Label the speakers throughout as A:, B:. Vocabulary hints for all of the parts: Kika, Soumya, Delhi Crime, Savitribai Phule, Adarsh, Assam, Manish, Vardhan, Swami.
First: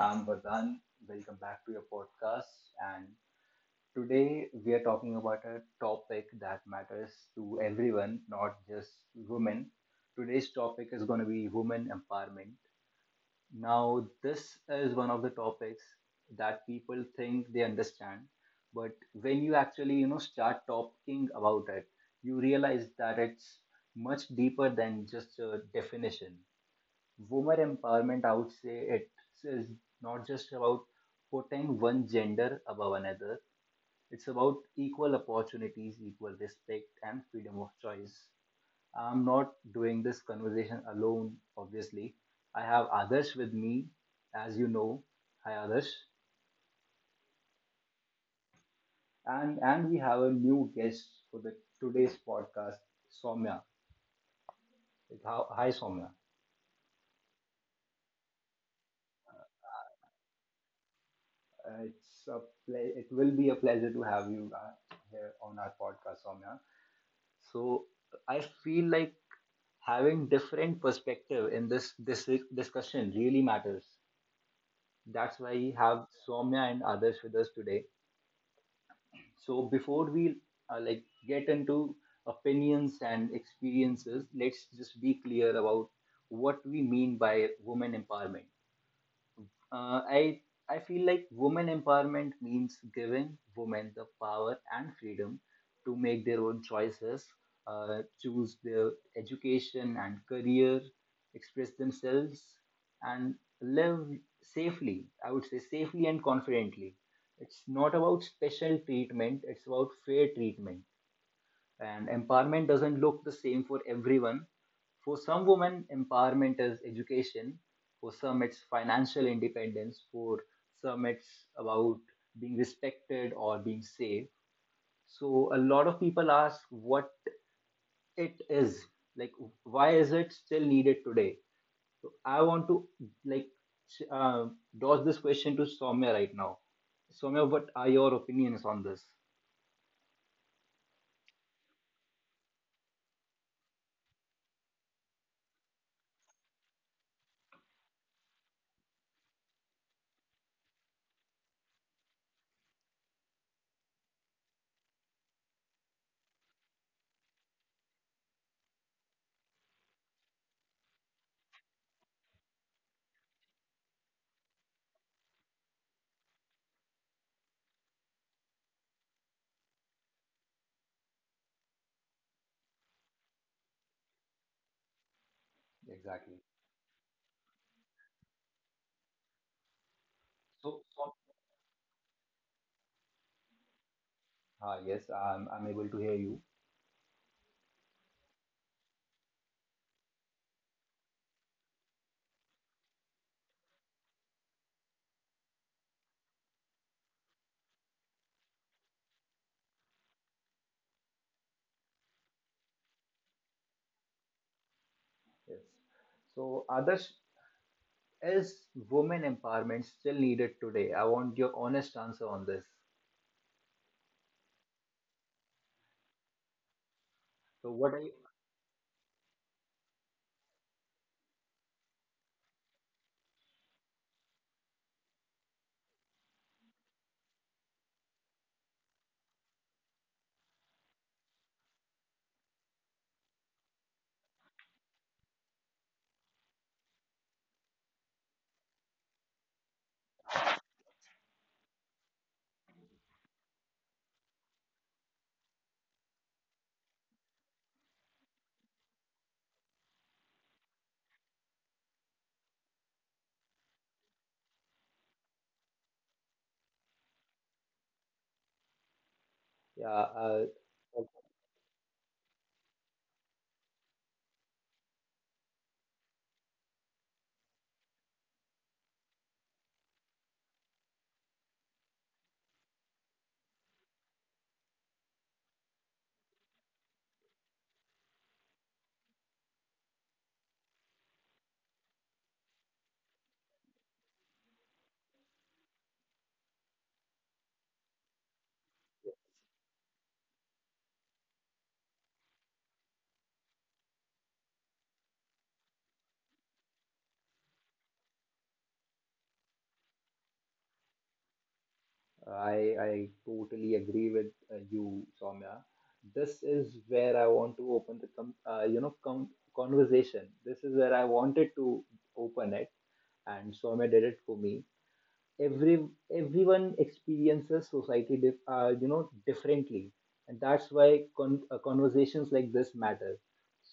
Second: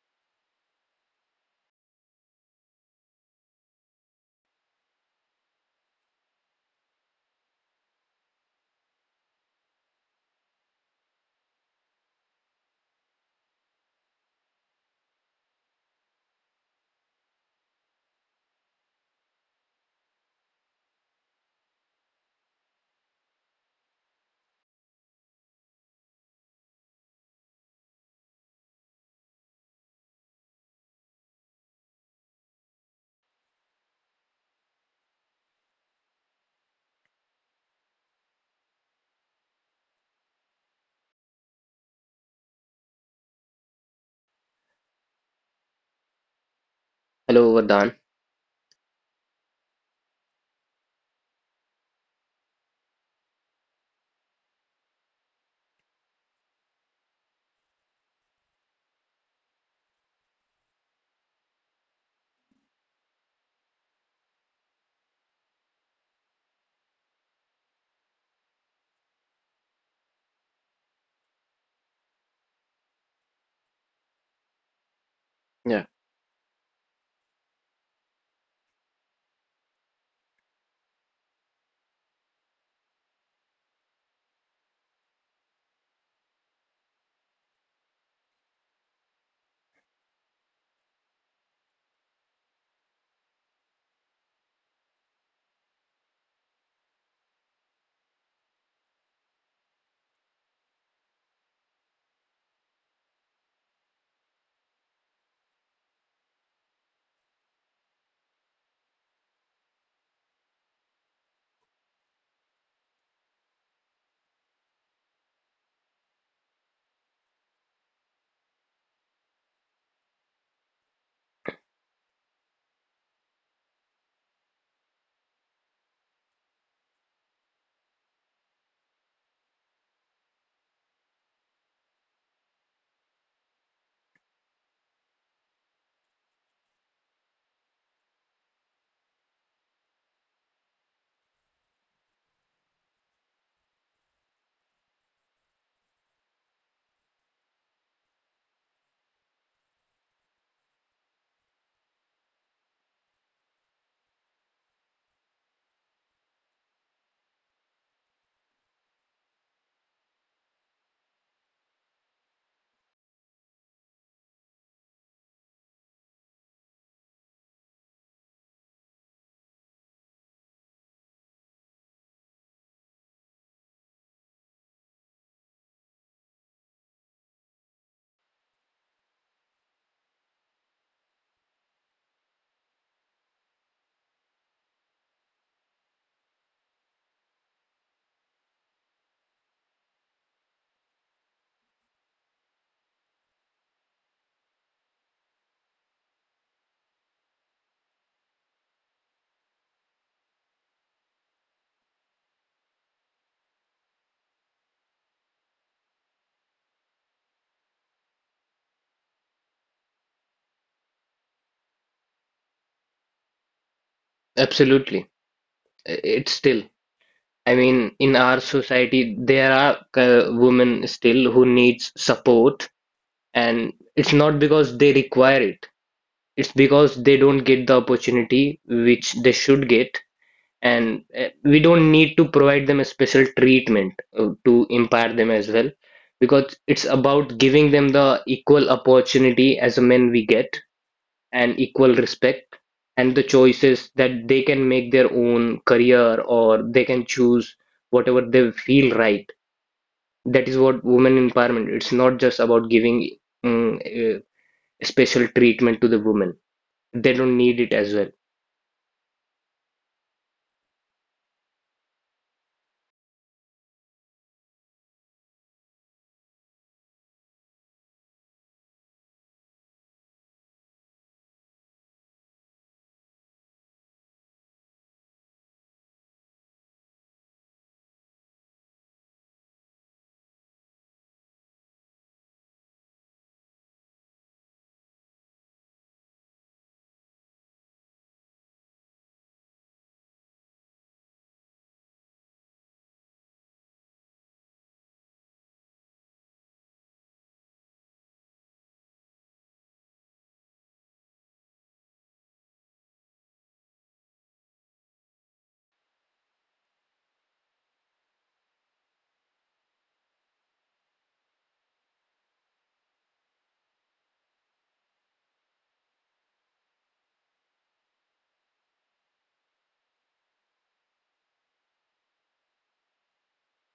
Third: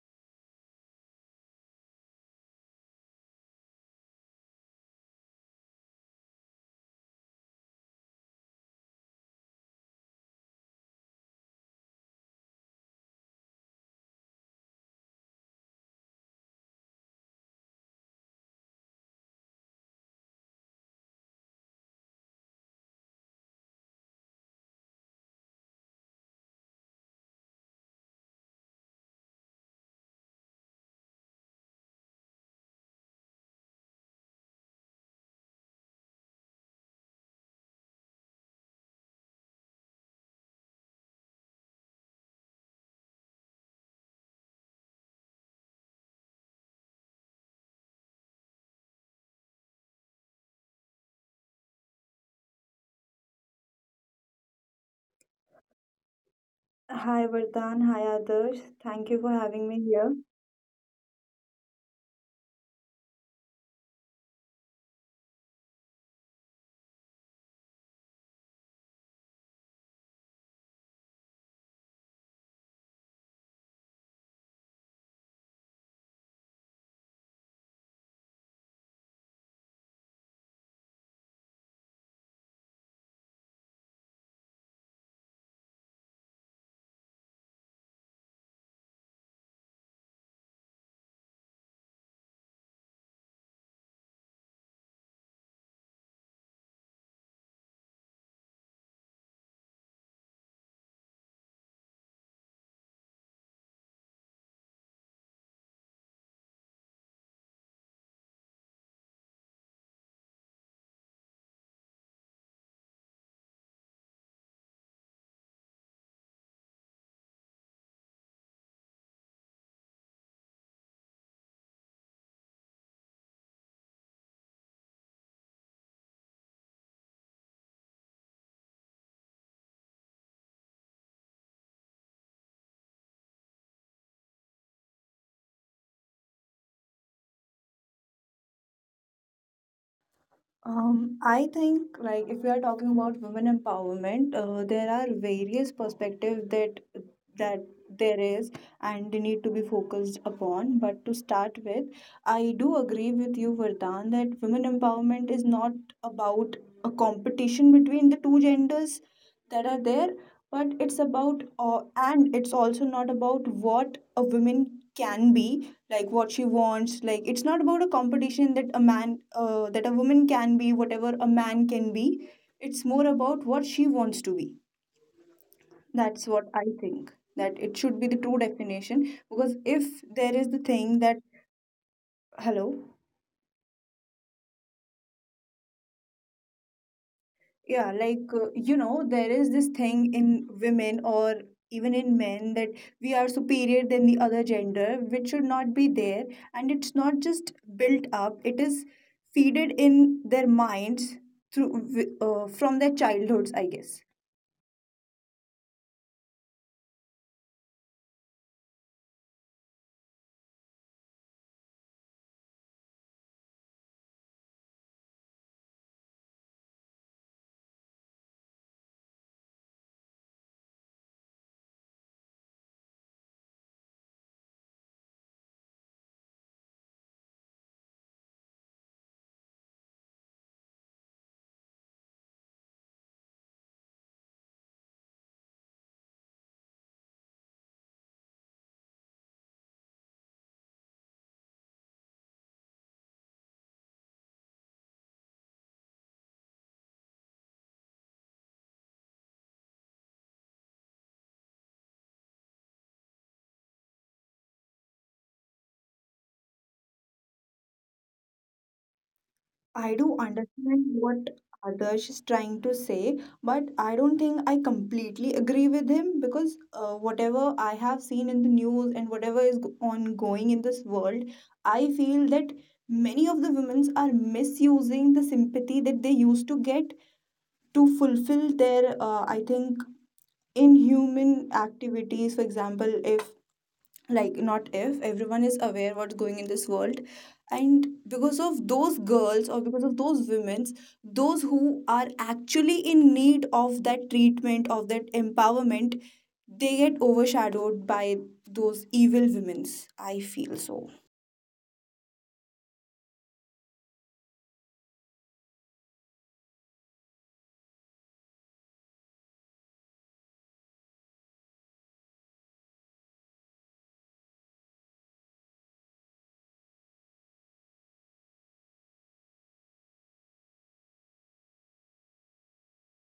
A: I'm Vardhan. Welcome back to your podcast. And today we are talking about a topic that matters to everyone, not just women. Today's topic is going to be women empowerment. Now, this is one of the topics that people think they understand, but when you actually, you know, start talking about it, you realize that it's much deeper than just a definition women empowerment, I would say it is not just about putting one gender above another. It's about equal opportunities, equal respect, and freedom of choice. I'm not doing this conversation alone, obviously. I have others with me, as you know. Hi, others,
B: Hello, Vardhan.
A: And we have a new guest for the today's podcast, Soumya. Like, Hi, Soumya.
C: Hi Vardhan, hi Adarsh. Thank you for having me here.
A: Uh, it's a ple- it will be a pleasure to have you here on our podcast, Soumya. So I feel like having different perspective in this discussion really matters. That's why we
B: Yeah,
A: have Soumya and others with us today. So before we like get into opinions and experiences, let's just be clear about what we mean by women empowerment. Uh, I I feel like women empowerment means giving women the power and freedom to make their own choices, choose their education and career, express themselves, and live safely. I would say safely and confidently. It's not about special treatment. It's about fair treatment and empowerment doesn't look the same for everyone. For some women, empowerment is education, for some it's financial independence, for some it's about being respected or being safe. So a lot of people ask what it is, like why is it still needed today. So I want to like uh, dodge this question to Somya right now. Somya, what are your opinions on this?
C: I think if we are talking about women empowerment, there are various perspectives that there is and they need to be focused upon. But to start with, I do agree with you, Vardhan, that women empowerment is not about a competition between the two genders that are there, but it's about and it's also not about what a woman can be like what she wants like it's not about a competition that a man that a woman can be whatever a man can be. It's more about what she wants to be. That's
A: Exactly.
C: what I think that it should be the true definition, because if there is the
A: So,
C: thing that... Hello.
A: ah, yes, I'm able to hear you.
C: Yeah, like there is this thing in women or even in men that we are superior than the other gender, which should not be there. And it's not just built up, it is feeded in their minds through from their childhoods, I guess.
A: Yes. So, Adarsh, is women empowerment still needed today? I want your honest answer on this.
B: absolutely. It's still, I
A: So,
B: mean,
A: what are you?
B: in our society, there are women still who needs support, and it's not because they require it. It's because they don't get the opportunity which they should get, and we don't need to provide them a special treatment to empower them as well, because it's about giving them the equal opportunity as a men we get, and equal respect and the choices that they can make their own career, or they can choose whatever they feel right. That is what women empowerment. It's not just about giving mm, uh, special treatment to the women. They don't need it as well.
A: Yeah,
C: I do understand what Adarsh is trying to say, but I don't think I completely agree with him, because whatever I have seen in the news and whatever is ongoing in this world, I feel that many of the women are misusing the sympathy that they used to get to fulfill their, I think, inhuman activities. For example, if not if everyone is aware what's going in this world, and because of those girls or because of those women, those who are actually in need of that treatment, of that empowerment, they get overshadowed by those evil women's, I feel so.
A: I totally agree with you, Soumya. This is where I want to open the com you know com conversation. This is where I wanted to open it, and Soumya did it for me. every Everyone experiences society you know differently, and that's why conversations like this matter.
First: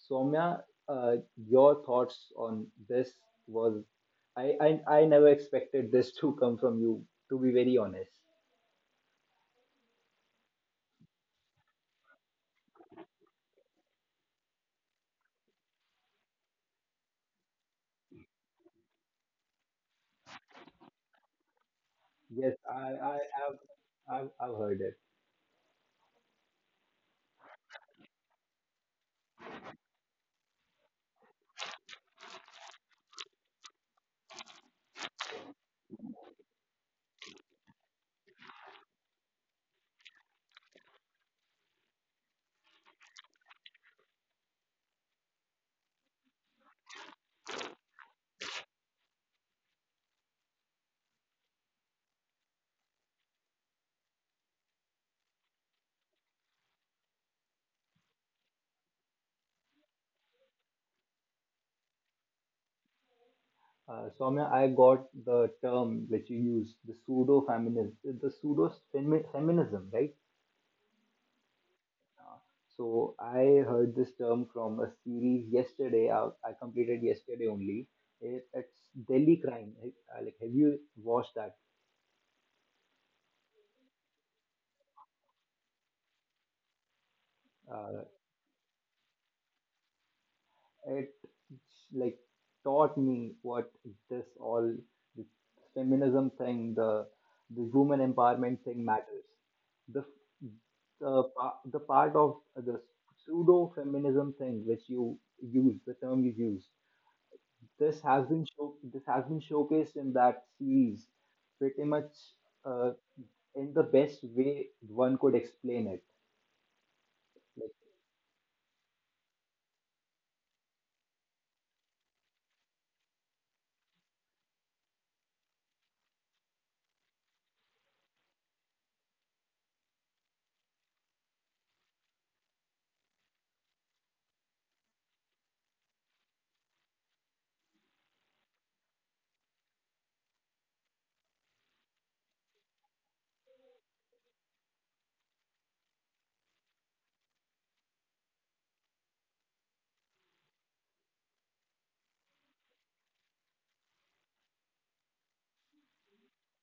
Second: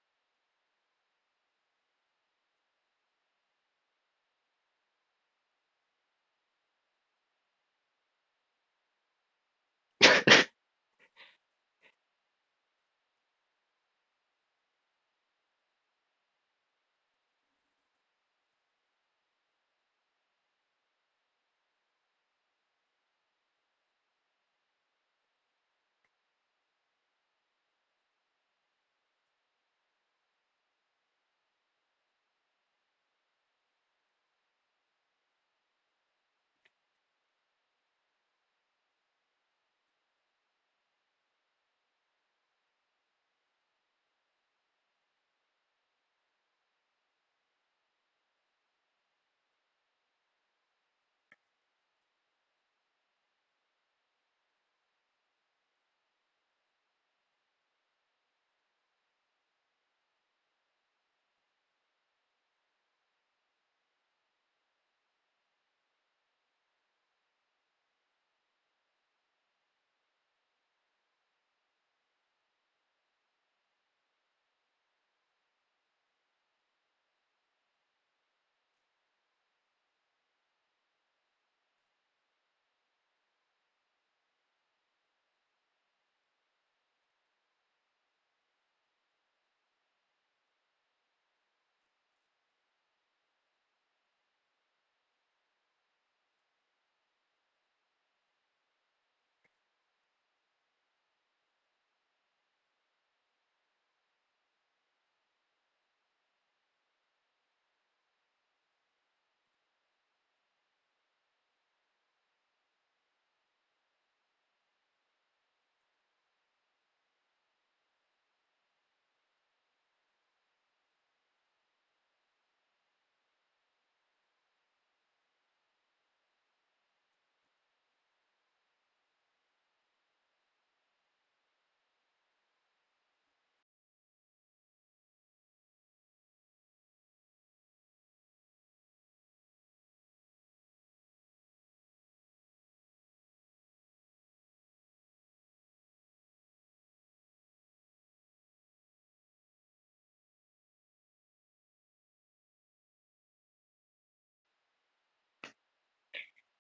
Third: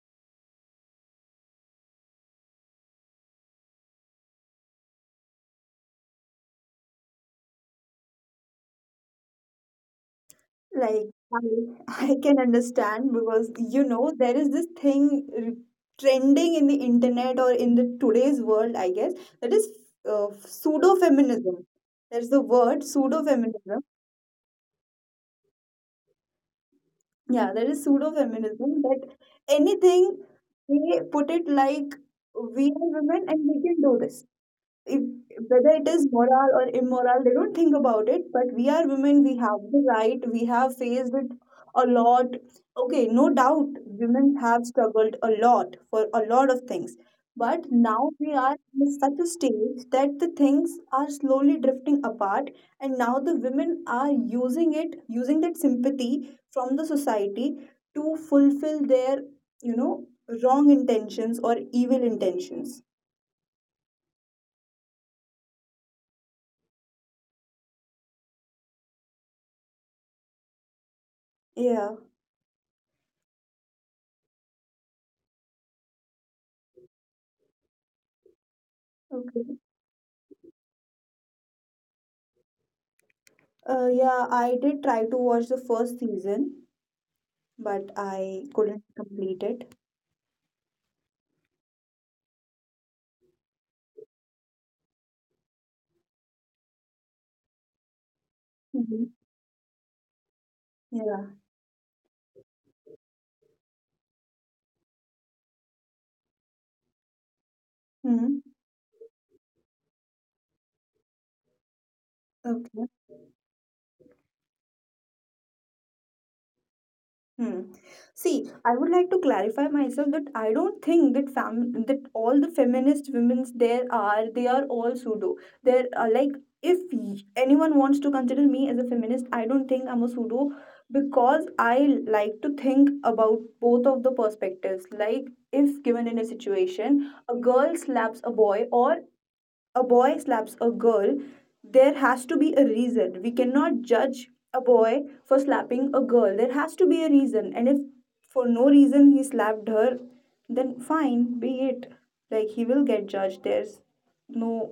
A: Soumya, your thoughts on this was, I never expected this to come from you, to be very honest.
C: Like I, I can understand because you know there is this thing trending in the internet or in the today's world, I guess, that is pseudo feminism. There's the
A: Yes,
C: word pseudo feminism.
A: I've heard it.
C: Yeah, there is pseudo feminism that anything they put it like we are women and we can do this if, whether it is moral or immoral, they don't think about it. But we are women, we have the right, we have faced it a lot. Okay, no doubt, women have struggled a lot for a lot of things. But now we are in such a stage that the things are slowly drifting apart, and now the women are using it, using that sympathy from the society to fulfill their, you know, wrong intentions or evil intentions.
A: Soumya, I got the term which you use, the pseudo feminism, the feminism, right?
C: Yeah.
A: So I heard this term from a series yesterday. I completed yesterday only. It's Delhi
C: Okay.
A: Crime. Like, have you watched that?
C: Yeah, I did try to watch the first season, but
A: Uh,
C: I couldn't complete it.
A: it like taught me what this all the feminism thing, the woman empowerment thing
C: Hmm.
A: matters. The
C: Yeah.
A: the part of the pseudo feminism thing which you use, the term you use, this has
C: Hmm.
A: been this has been showcased in that series pretty much
C: Okay.
A: uh, in the best way one could explain it.
C: Hmm.
A: Like
C: See, I would like to clarify myself that I don't think that fam that all the feminist women's there are they are all pseudo. There are like if anyone wants to consider me as a feminist, I don't think I'm a pseudo, because I like to think about both of the perspectives. Like if given in a situation, a girl slaps a boy or a boy slaps a girl, there has to be a reason. We cannot judge a boy for slapping a girl. There has to be a reason. And if for no reason he slapped her, then fine, be it. Like he will get judged. There's no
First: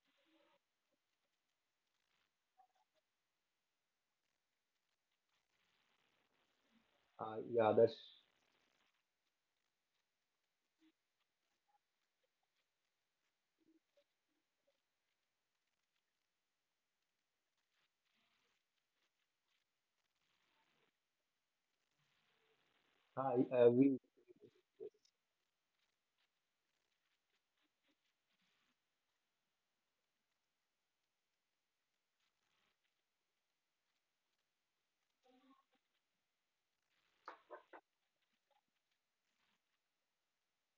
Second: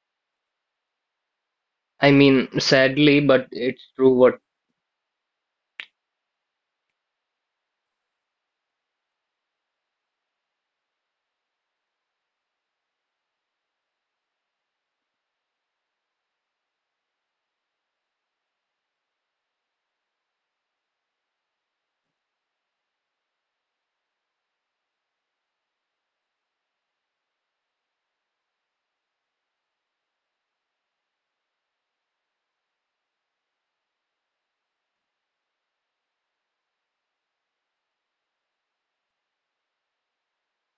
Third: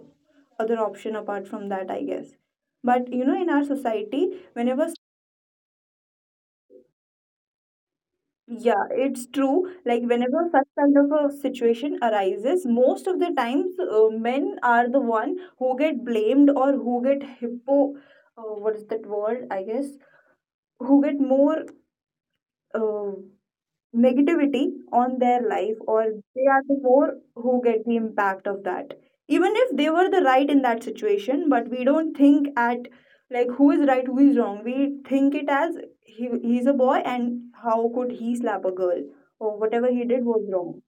C: other option apart from that, I
B: I
C: guess.
B: mean,
C: But
B: sadly,
C: you know,
B: but
C: in our
B: it's true what.
C: society, whenever...
A: yeah, that's
C: Yeah, it's true. Like whenever such kind of a situation arises, most of the times men are the one who get blamed or who get hypo. What is that word? I guess who get more. Uh,
A: we
C: negativity on their life, or they are the more who get the impact of that, even if they were the right in that situation. But we don't think at like who is right, who is wrong, we think it as he, he's a boy and how could he slap a girl, or whatever he did was wrong.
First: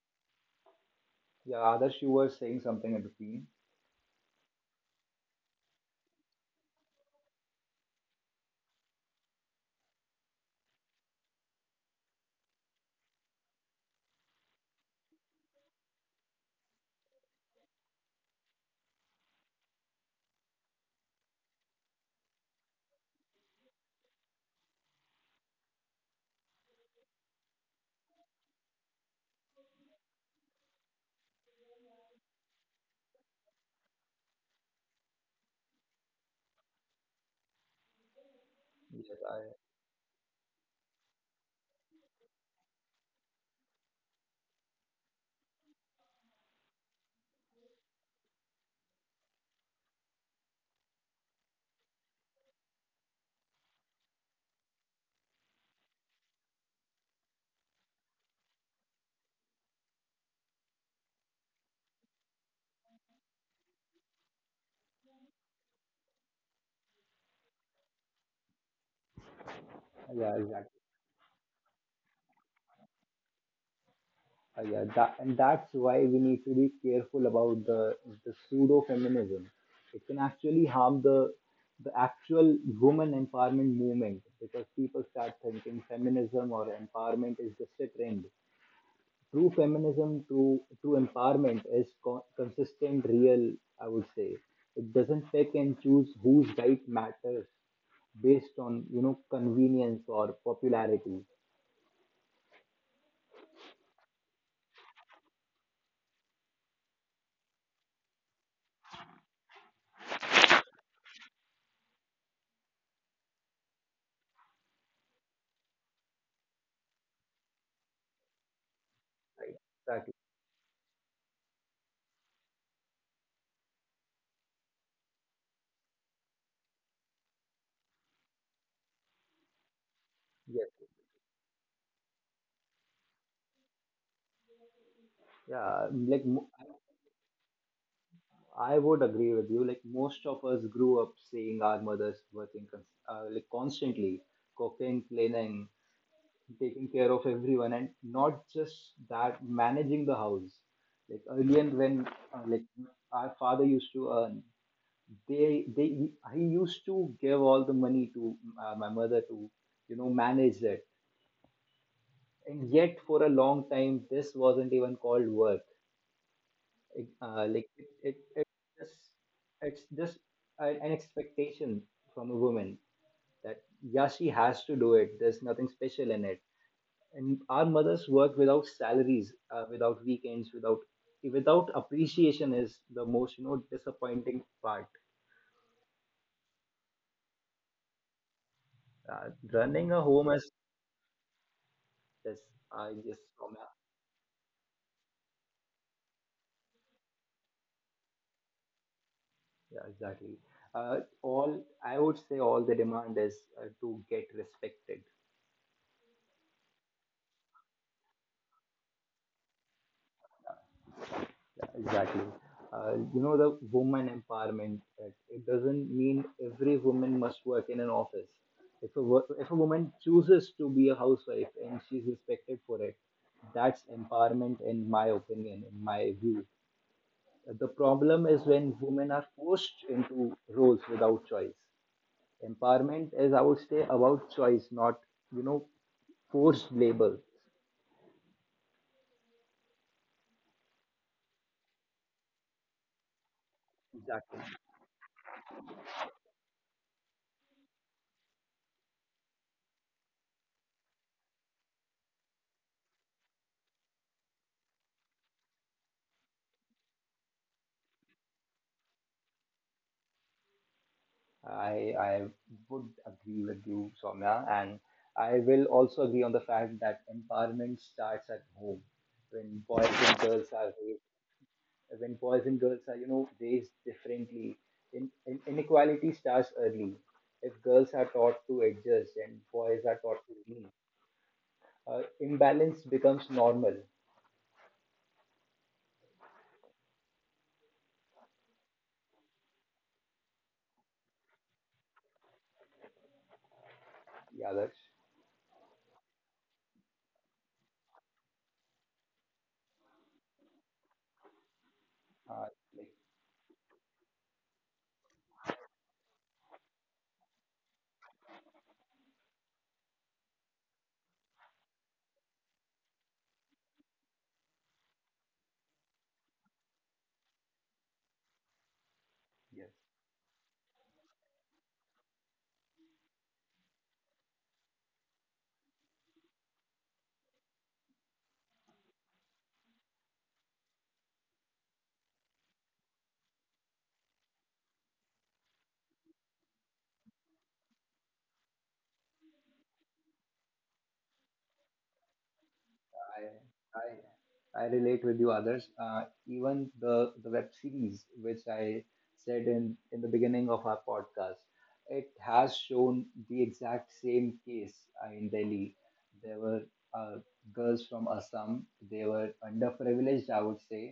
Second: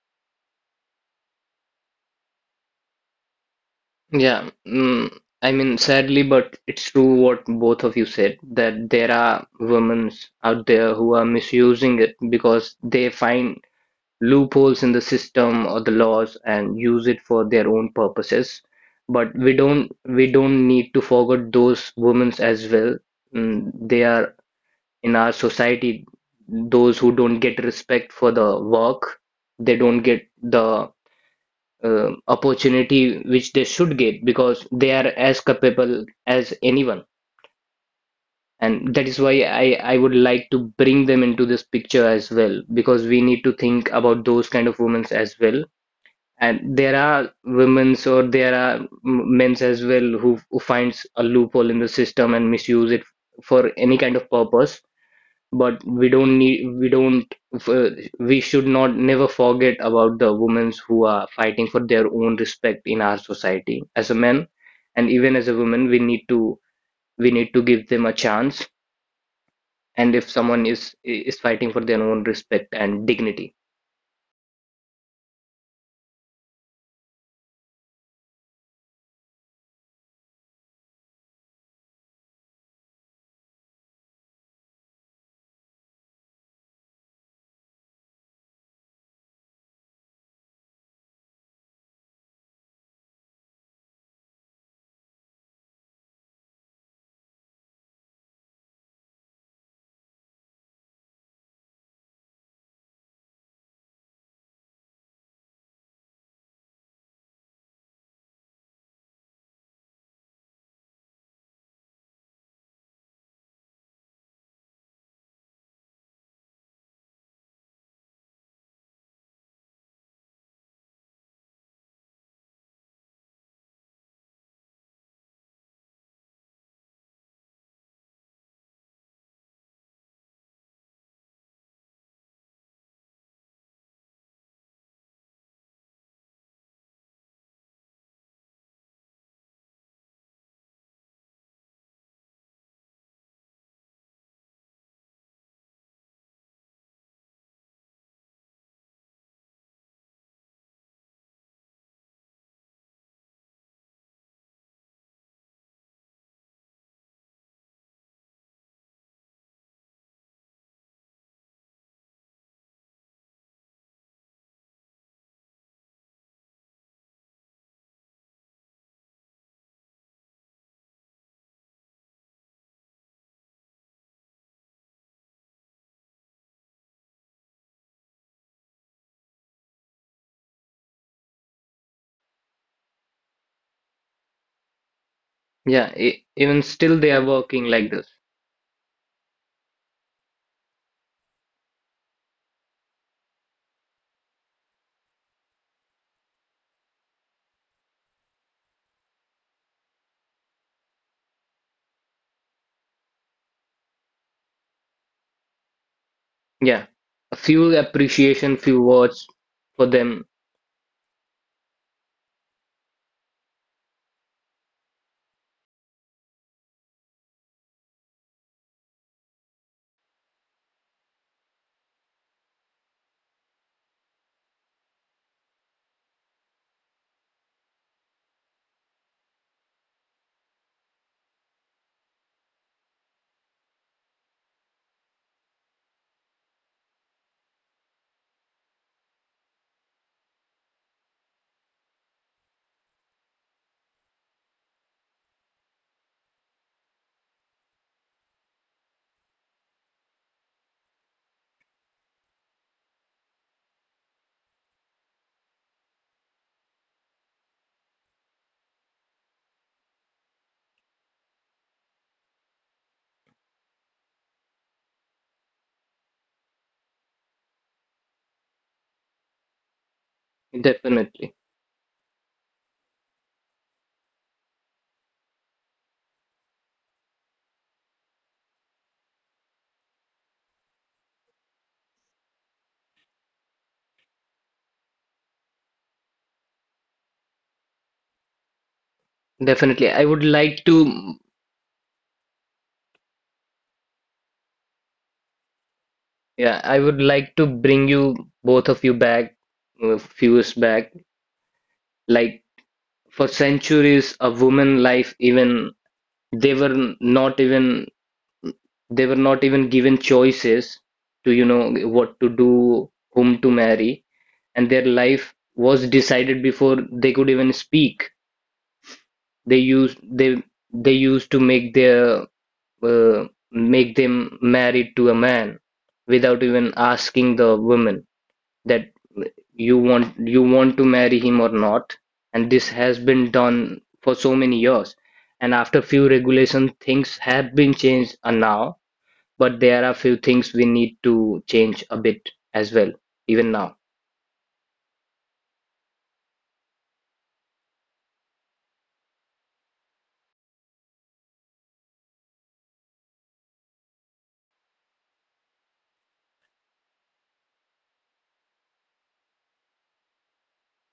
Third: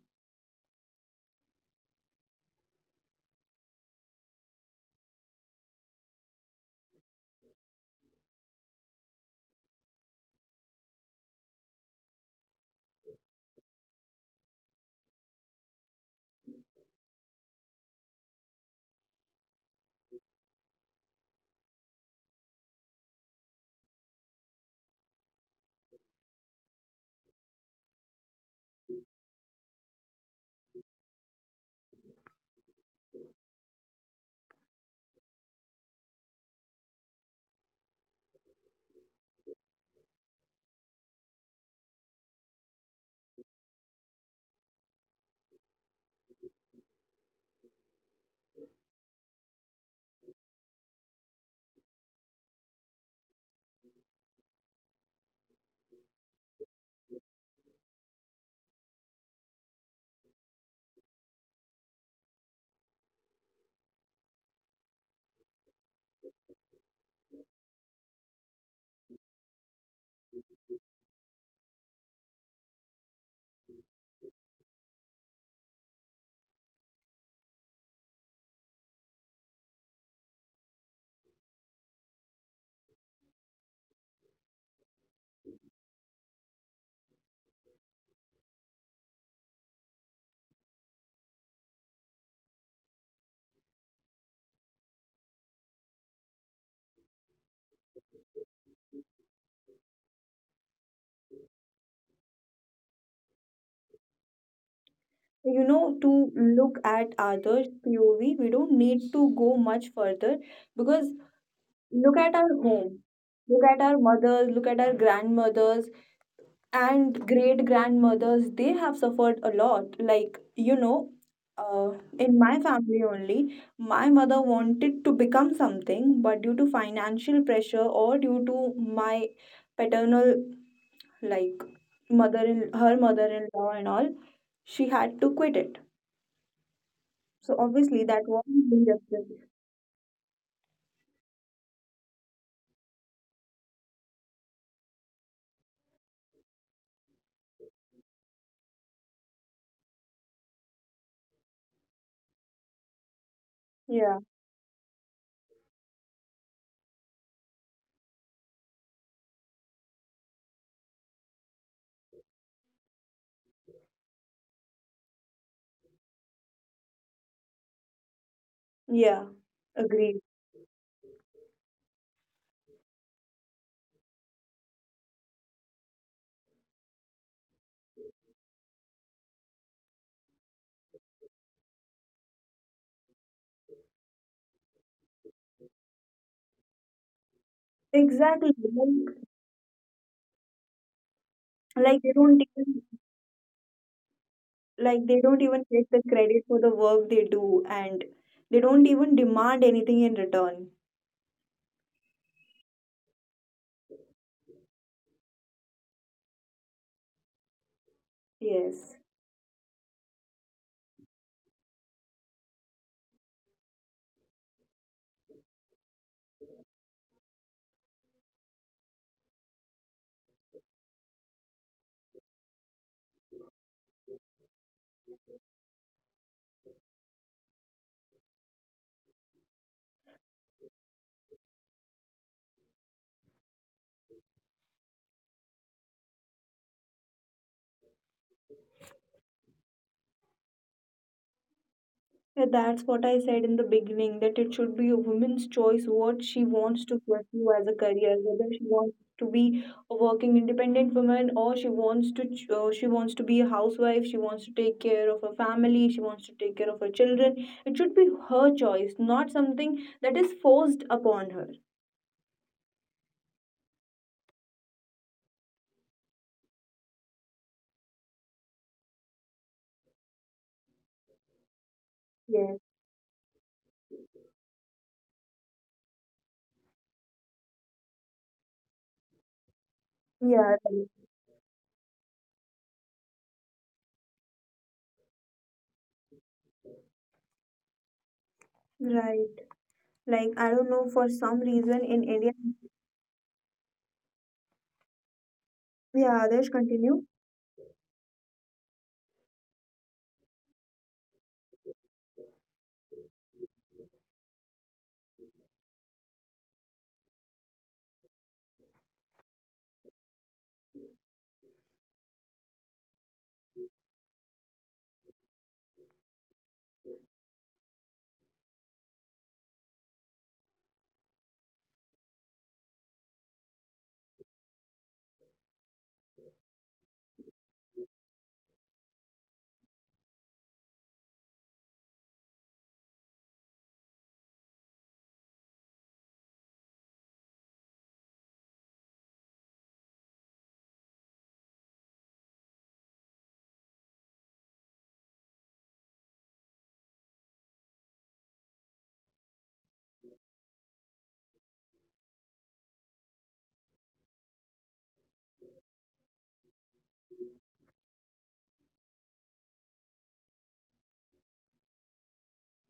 A: yeah, Adarsh, you were saying something in between.
B: Yeah. I mean, sadly, but it's true what both of you said, that there are women out there who are misusing it because they find loopholes in the system or the laws and use it for their own purposes. But we don't need to forget those women as well. They are in our society, those who don't get respect for the work. They don't get the opportunity which they should get because they are as capable as anyone. And that
A: Yes.
B: is why I would like to bring them into this picture as well, because we need to think about those kind of women as well. And there are women's, or there are men's as well, who finds a loophole in the system and misuse it for any kind of purpose. But we don't need we don't f- we should not never forget about the women's who are fighting for their own respect in our society as a man, and even as a woman. We need to give them a chance, and if
A: Yeah,
B: someone
A: exactly.
B: is fighting for their own respect and dignity.
A: Yeah, that, and that's why we need to be careful about the pseudo feminism. It can actually harm the actual woman empowerment movement because people start thinking feminism or empowerment is just a trend. True feminism, true empowerment is consistent, real, I would say. It doesn't pick and choose whose right matters based on, you know, convenience or popularity.
C: You know, to look at others' POV, we don't need to go much further, because look at our home, look at our mothers, look at our grandmothers and great grandmothers. They have suffered a lot, like you know,
A: Right,
C: uh,
A: exactly.
C: in my family only, my mother wanted to become something but due to financial pressure or due to my paternal like mother
A: Yes.
C: in her mother-in-law and all, she had to quit it.
A: Yeah,
C: So
A: like
C: obviously
A: mo-
C: that wasn't injustice.
A: I would agree with you, like most of us grew up seeing our mothers working like constantly, cooking, cleaning, taking care of everyone, and not just that, managing the house. Like earlier when uh,
C: Yeah,
A: like our father used to earn, they he used to give all the money to my mother to, you know, manage it. And yet for a long time this wasn't even called work. It,
C: yeah,
A: like it
C: agreed.
A: just, it's just a, an expectation from a woman that yeah, she has to do it, there's nothing special in it. And our mothers work without salaries, without weekends, without without appreciation is the most, you know, disappointing part.
B: Yeah, even
C: Exactly.
B: still they are
C: Like,
B: working like this.
A: Running a home
C: like they
A: is
C: don't even
A: this I just
C: they don't even get the credit for the work they do, and they don't even demand anything in return.
A: yeah, exactly. All I would say, all the demand is to get respected.
B: Yeah,
C: Yes.
B: a few appreciation, few words for them.
A: Yeah, exactly. You know, the woman empowerment, it doesn't mean every woman must work in an office. If a woman chooses to be a housewife and she's respected for it, that's empowerment, in my opinion, in my view. The problem is when women are forced into roles without choice. Empowerment is, I would say, about choice, not, you know, forced labor.
C: Yeah, that's what I said in the beginning, that it should be a woman's choice
A: Exactly.
C: what she wants to pursue as a career, whether she wants to be a working independent woman or she wants to she wants to be a housewife, she wants to take care of her family, she wants to take care of her children. It should be her choice, not something that is forced upon her.
A: I would agree with you, Soumya, and I will also agree on the fact that empowerment starts at home, when boys and girls are
C: Yes.
A: raised,
B: Definitely.
A: when boys and girls are, you know, raised differently. In, inequality starts early. If girls are taught to
C: Yeah.
A: adjust and boys are taught to lead, imbalance becomes normal.
C: Right. Like I don't know for some
B: Definitely. I
C: reason
B: would
C: in
B: like
C: India.
B: to.
C: Yeah,
A: Yeah, that's
C: Adesh, continue.
B: Yeah, I would like to bring you, both of you, back a few years back. Like,
A: uh, like
B: for centuries, a woman life, even they were not even they were not even given choices to what to do, whom to marry, and their life was decided before they could even speak. They
A: Yes.
B: used they they used to uh, make them married to a man without even asking the woman that you want to marry him or not. And this has been done for so many years, and after few regulation things have been changed, now. But there are few things we need to change a bit as well,
A: I
B: even now.
A: I I relate with you, others. Even the web series which I said in the beginning of our podcast, it has shown the exact same case in Delhi. There were uh, girls from Assam. They were underprivileged, I would say.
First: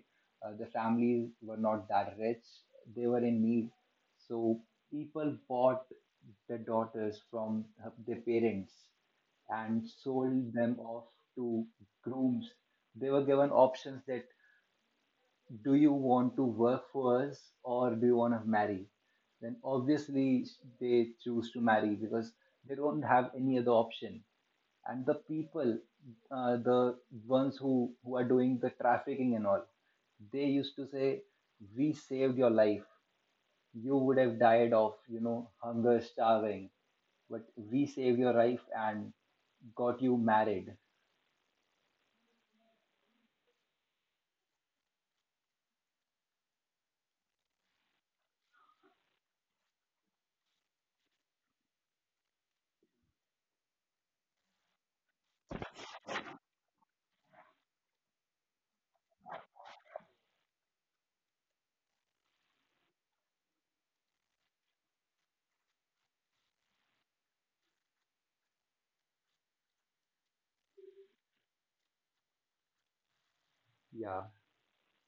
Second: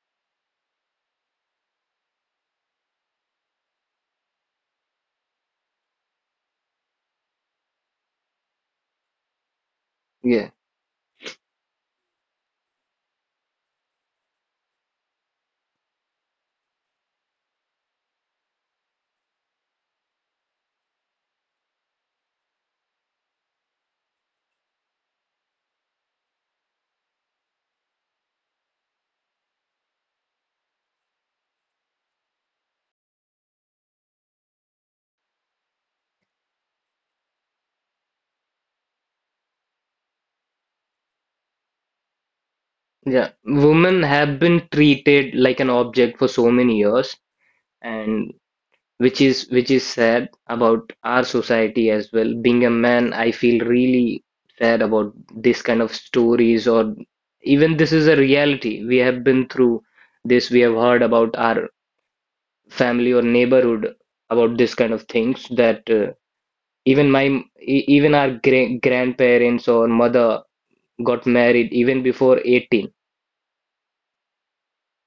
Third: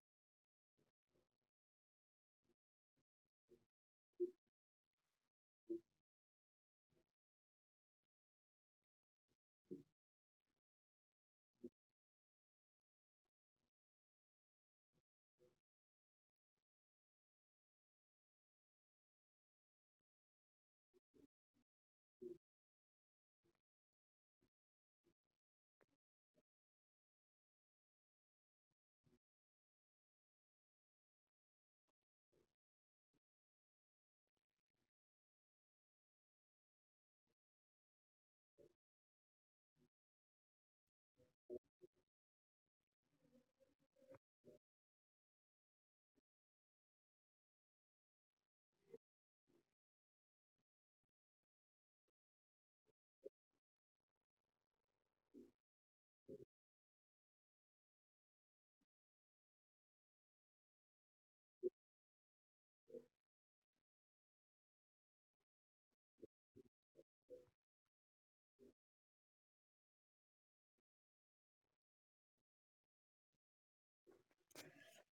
A: The families were not that rich. They were in need, so people bought their daughters from their parents and
B: Yeah.
A: sold them off to grooms. They were given options that, do you want to work for us or do you want to marry? Then obviously they choose to marry because they don't have any other option. And the people, the ones who are doing the trafficking and all, they used to say, we saved your life. You would have died of, you know, hunger, starving, but we saved your life and got you married.
B: Yeah, women have been treated like an object for so many years, and which is sad about our society as well. Being a man, I feel really sad about this kind of stories, or even this is a reality. We have been through this. We have heard about our family or neighborhood about this kind of things, that even my even our grandparents or mother got married even before 18.
A: Yeah.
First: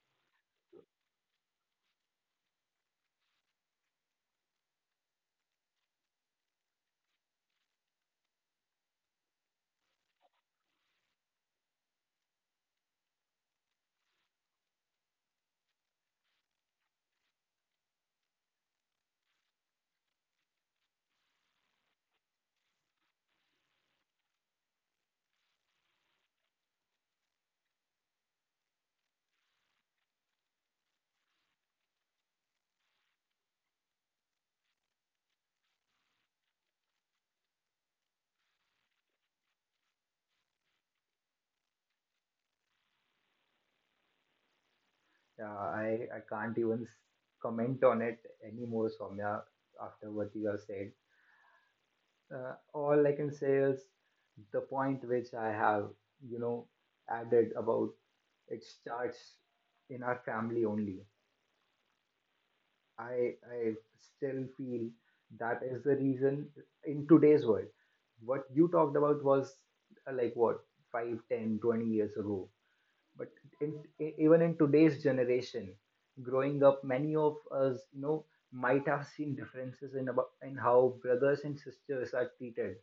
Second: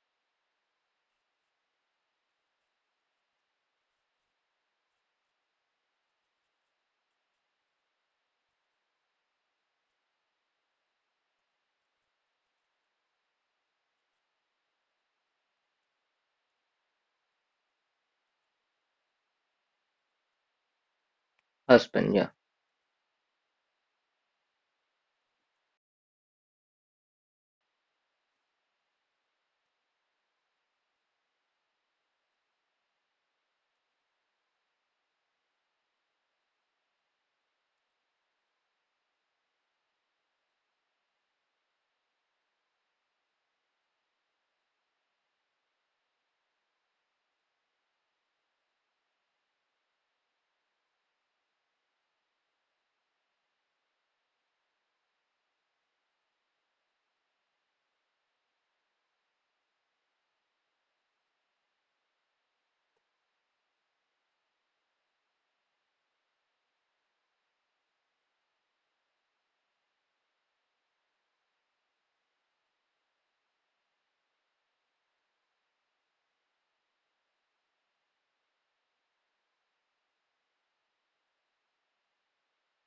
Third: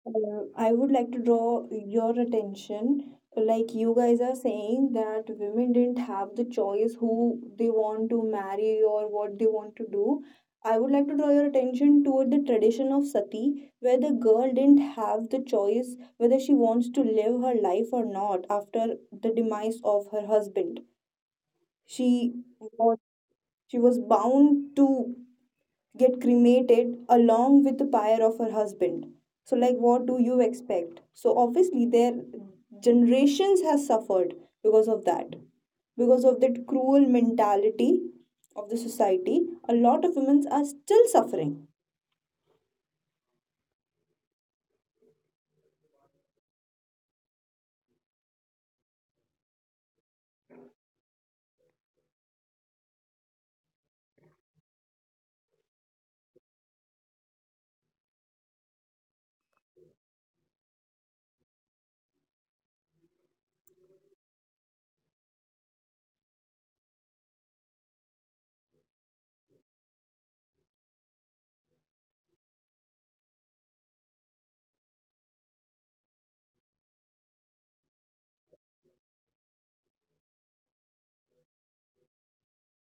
C: I would like to draw your attention. Like you guys are saying that women didn't have the choice who they want to marry or what they want to do. I would like to draw your attention toward the tradition of sati, where the girl didn't have the choice whether she wants to live her life or not after the demise of her husband.
B: Husband, Yeah,
C: She was she was bound to get cremated along with the pyre of her husband. So like what do you expect? So obviously their generations has suffered because of that, because of that cruel mentality of the society. A lot of women are still suffering.
A: Yeah, I can't even comment on it anymore, Soumya, after what you have said. All I can say is the point which I have, you know, added about, it starts in our family only. I still feel that is the reason. In today's world, what you talked about was like what 5, 10, 20 years ago. but in, Even in today's generation, growing up, many of us, you know, might have seen differences in about in how brothers and sisters are treated.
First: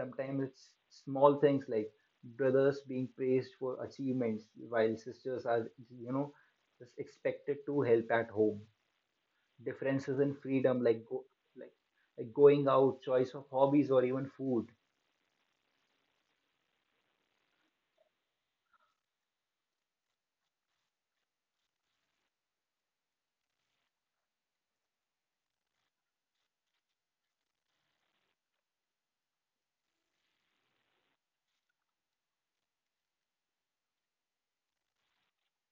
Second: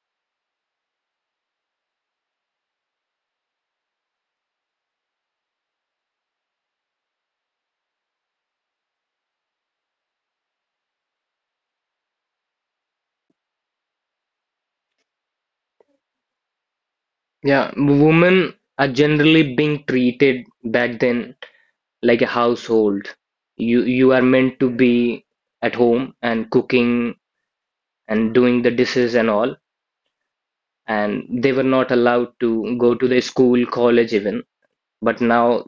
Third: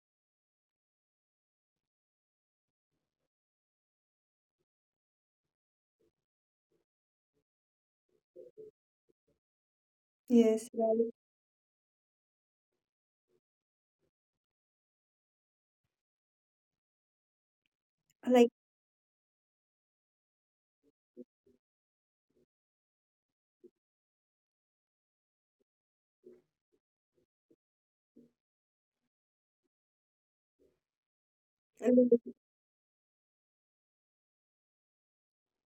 A: Sometimes it's small things like brothers being praised for achievements while sisters are, you know, just expected to help at home, differences in
C: Yes,
A: freedom like
C: well,
A: like like going out, choice of hobbies, or even food.
B: yeah,
C: like...
B: women are generally being treated back then like a household. You are meant to be at home and cooking and doing the dishes and all. And they were not allowed to go to the school, college even. But now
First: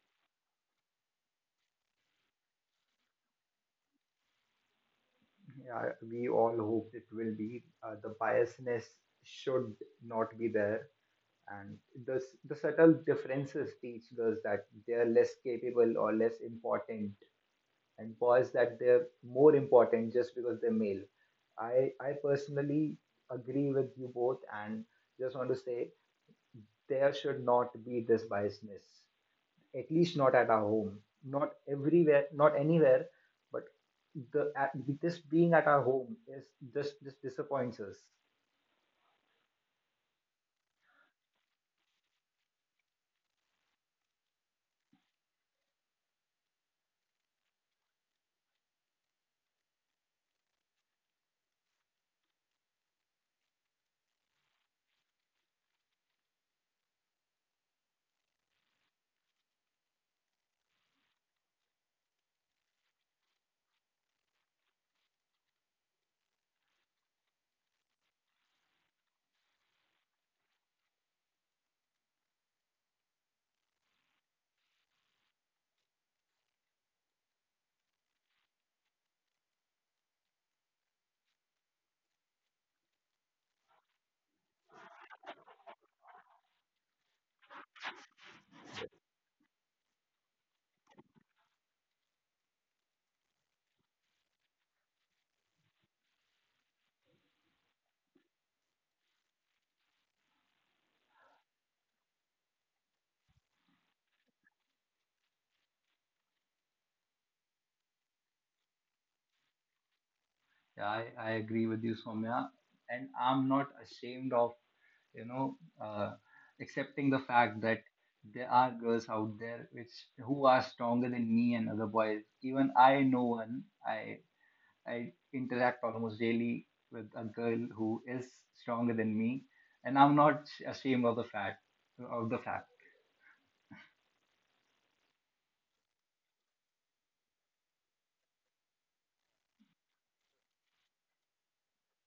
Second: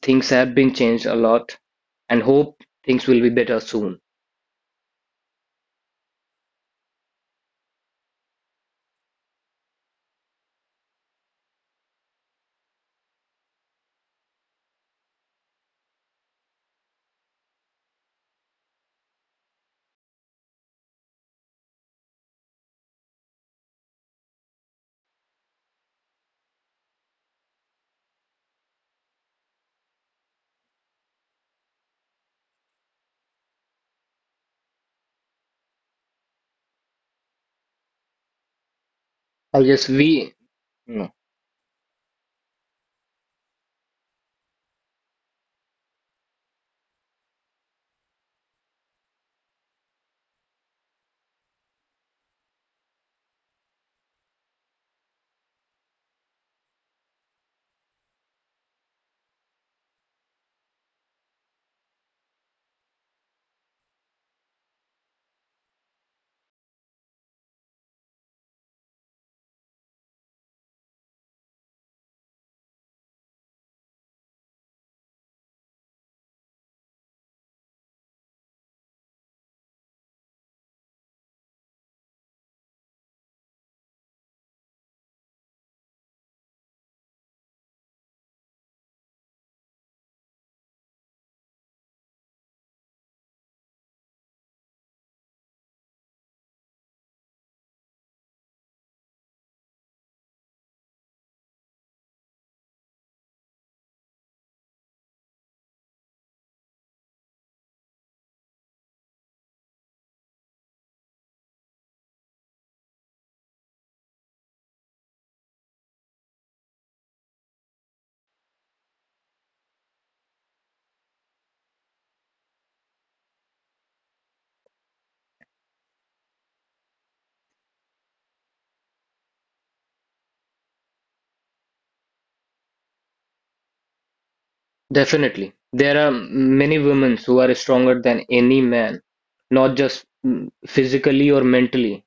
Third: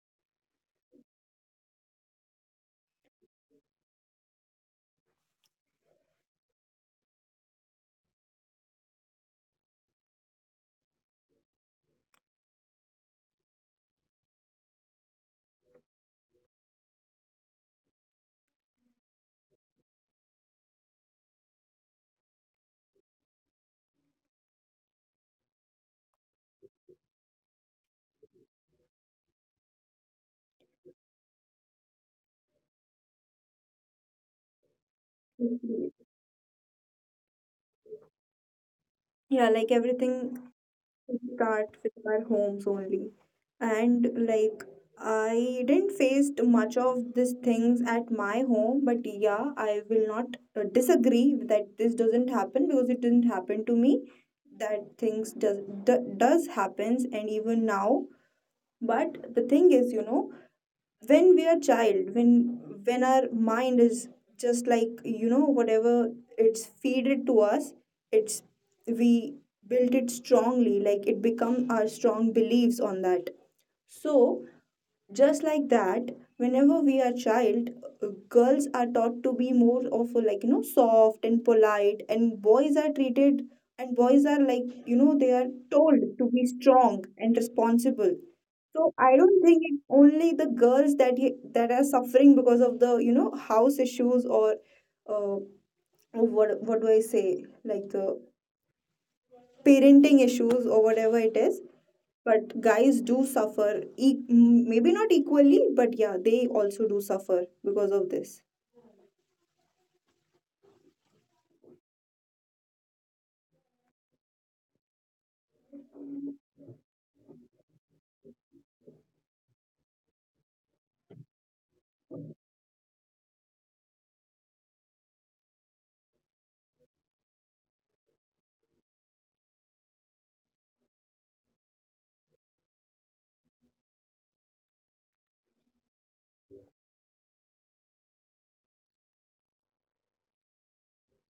B: things have been changed a lot, and hope things will be better soon.
A: Yeah, we all hope it will be, the biasness should not be there, and the the subtle differences teach girls that they are less capable or less important and boys that they're more important just because they're male. I personally agree with you both, and just want to say there should not be this biasness, at least not at our home, not everywhere, not anywhere. But the this being at our home is just disappoints us.
C: Yeah,
B: I
C: like
B: guess
C: everything
B: we no,
C: start with our homes only. And like I didn't face much of these things at my home, but yeah, I will not disagree that this doesn't happen because it didn't happen to me. That things does happens, and even now. But the thing is, you know, when we are child, when our mind is just like you know whatever, it's feeded to us, it's we built it strongly, like it become our strong beliefs on that. So just like that, whenever we are child, girls are taught to be more of a, like you know, soft and polite, and boys are like you know they are told to be strong and responsible. So I don't think it's only the girls that that are suffering because of the you know house issues or uh, what do I say, like parenting issues or whatever it is. But guys do suffer, maybe not equally, but yeah, they also do suffer because of this.
A: Yeah, I agree with you, Soumya. And I'm not ashamed of, you know, uh, accepting the fact that there are girls out there which, who are stronger than me and other boys. Even I know one. I interact almost daily with a girl who is stronger than me, and I'm not ashamed of the fact of the fact.
B: Definitely there are many women who are stronger than any man, not just physically or mentally.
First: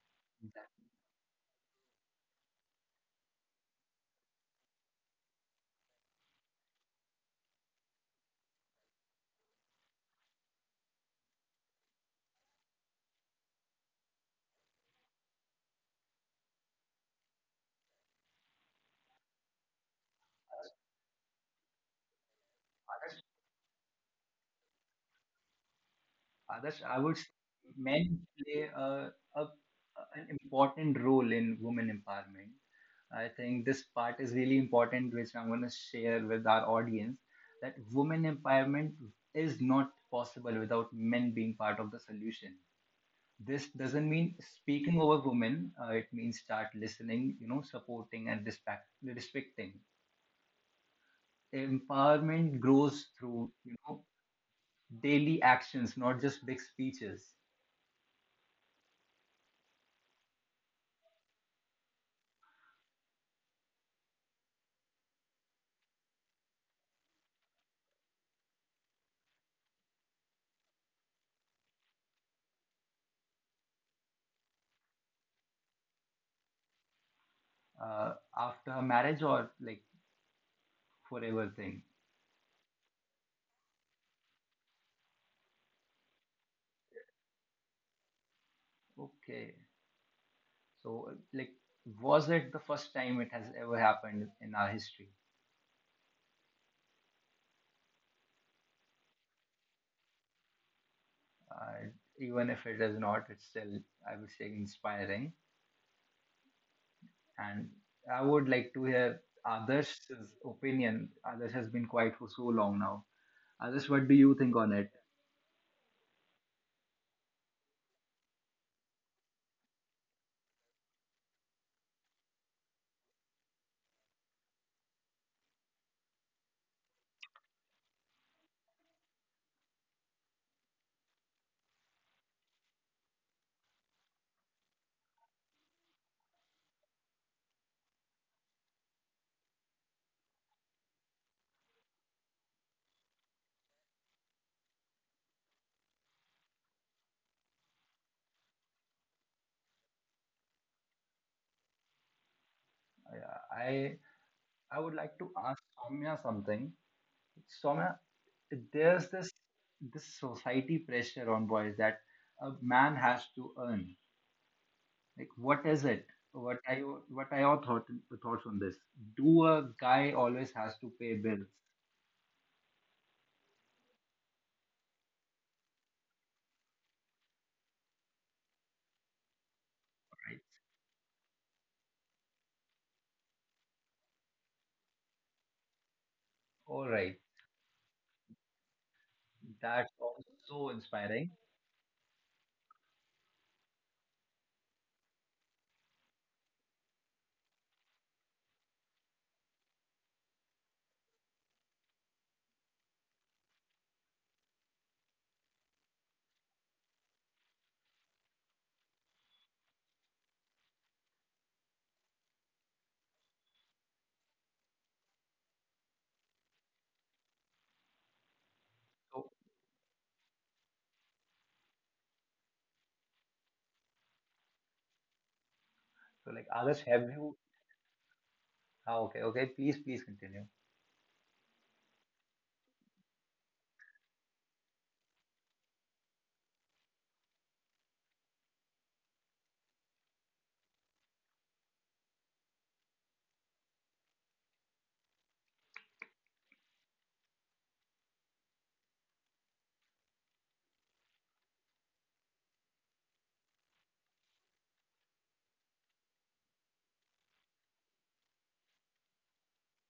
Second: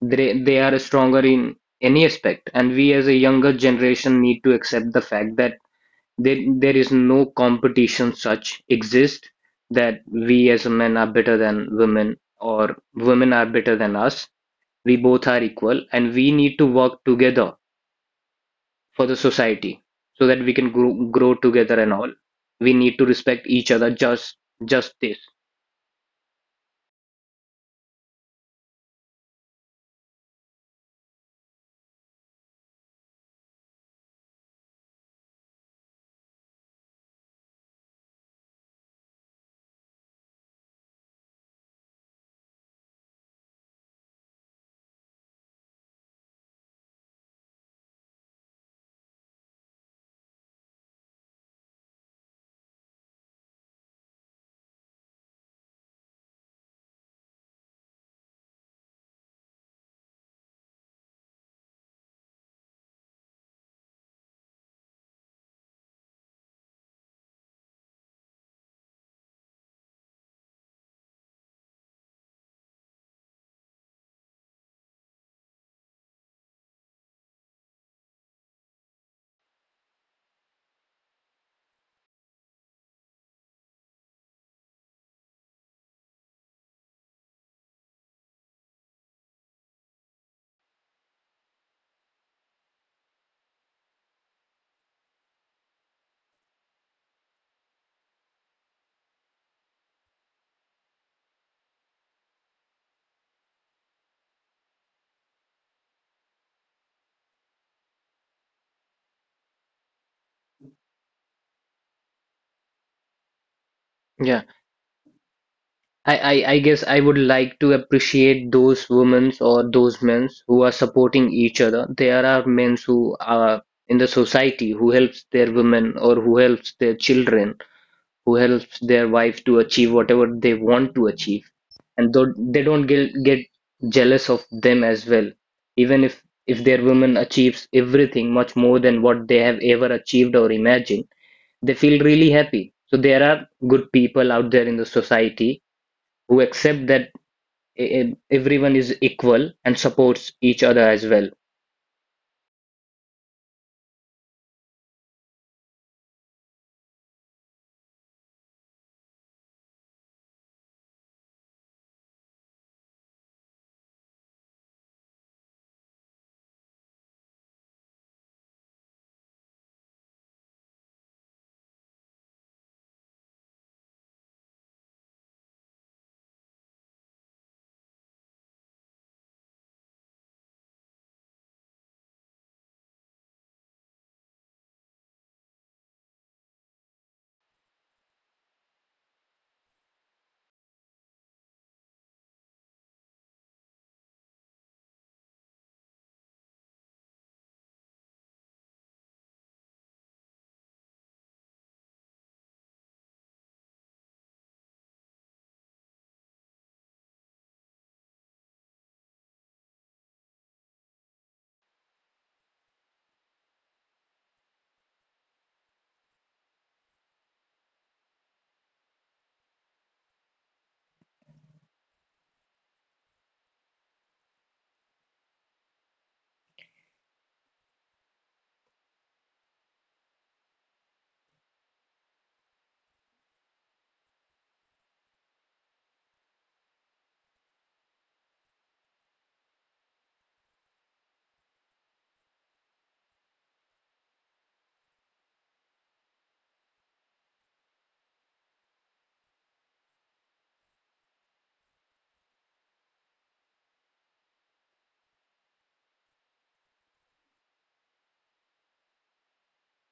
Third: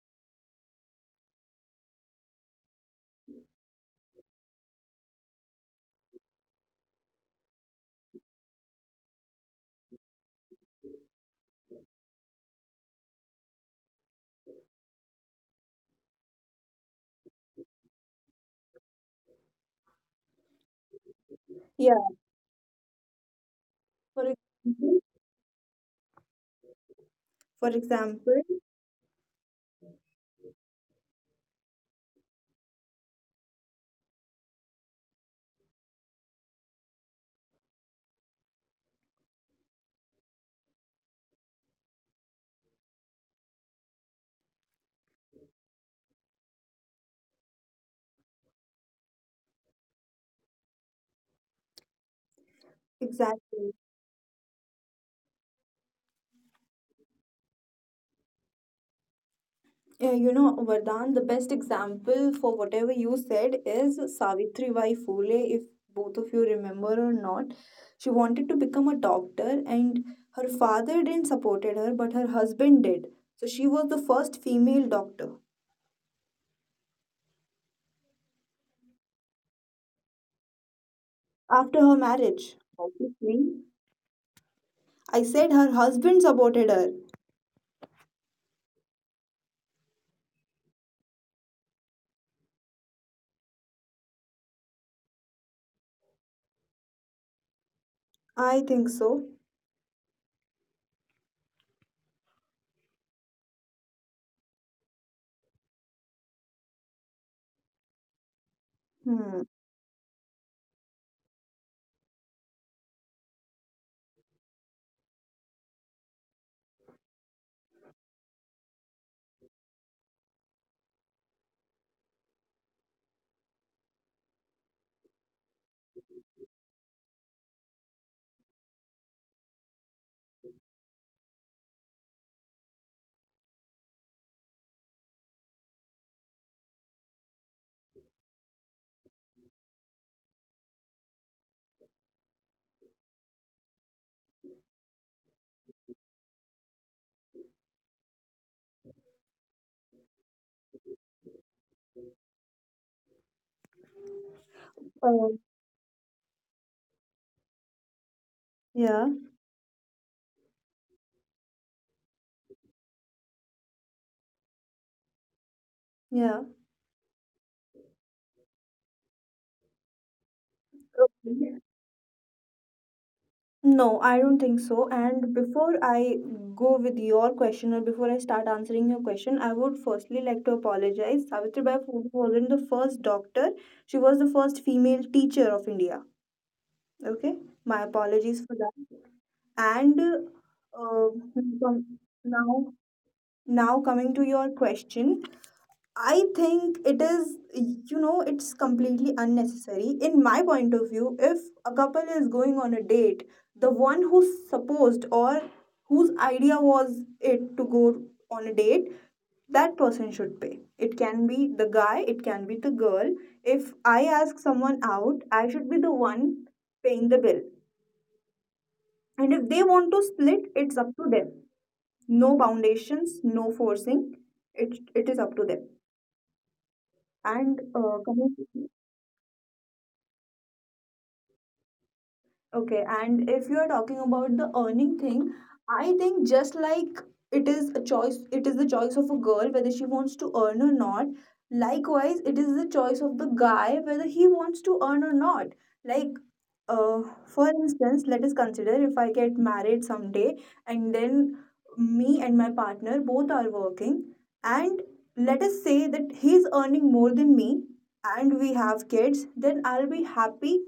B: They are stronger in any aspect, and we as a younger generation need to accept the fact that there is no competition such exist, that we as men are better than women, or women are better than us. We both are equal, and we need to work together for the society, so that we can grow together and all.
C: Yeah.
B: We need to respect each other, just
C: For
B: just this.
C: example.
A: Others, I would say
C: For
A: men play
C: example.
A: an important role in women empowerment. I think this part is really important, which I'm going to share with our audience, that women empowerment is not possible without men being part of the solution. This doesn't mean speaking over women, it means start listening, you know, supporting and respecting. Empowerment grows through, you know,
C: Exactly.
A: daily actions, not just big speeches.
C: Yeah, you know Vardhan, the best example for whatever you said is Savitri Bai Phule, if both of you remember or not. She wanted to become a doctor, and her father didn't supported her, but her husband did. So she was the first female doctor.
A: After her marriage, or like forever thing?
C: After her marriage. Obviously. I said her husband supported her.
A: Okay. So like was it the first time it has ever happened in our history?
C: I think so.
A: Uh, Even if it is not, it's still, I would say, inspiring. And I would like to hear others'
C: Hmm.
A: opinion. Others has been quiet for so long now. Others, what do you
B: Yeah.
A: think on it?
B: I guess I would like to appreciate those women or those men who are supporting each other. There are men who are in the society who helps their women, or who helps their children, who helps their wife to achieve whatever they want to achieve, and though they don't get jealous of them as well. Even if their woman achieves everything much more than what they have ever achieved or imagined, they feel really happy. So there are good people out there in the society who accept that e- e, everyone is equal and supports each other as well.
A: Uh, I I would like to ask
C: Oh.
A: Soumya something. Soumya, there's
C: Yeah.
A: this society pressure on boys that a man has to earn. Like, what is it? What
C: Yeah.
A: are your, thoughts on this? Do a guy always has to pay bills,
C: Okay. No, I don't think so. And before I go with your question or before I start answering your question, I would firstly
A: right?
C: like to apologize. Savitribai Phule wasn't the first doctor, she was the first female teacher of India.
A: All right,
C: Okay, my apologies for that.
A: that's
C: And
A: also so inspiring.
C: now, coming to your question, I think it is, you know, it's completely unnecessary. In my point of view, if a couple is going on a date, the one who's supposed or whose idea was it to go on a date, that person should pay. It can be the guy, it can be the girl. If I ask someone out, I should be the one paying the bill. And if they
A: So,
C: want to split, it's up to them. No foundations, no forcing. It is up to them.
A: so like Adarsh,
C: And
A: have you?
C: coming...
A: Ah, okay, okay. Please, please continue.
C: Okay, and if you are talking about the earning thing, I think just like it is a choice, it is the choice of a girl whether she wants to earn or not. Likewise, it is the choice of the guy whether he wants to earn or not. Like for instance, let us consider if I get married someday and then me and my partner both are working, and let us say that he's earning more than me and we have kids, then I'll be happy.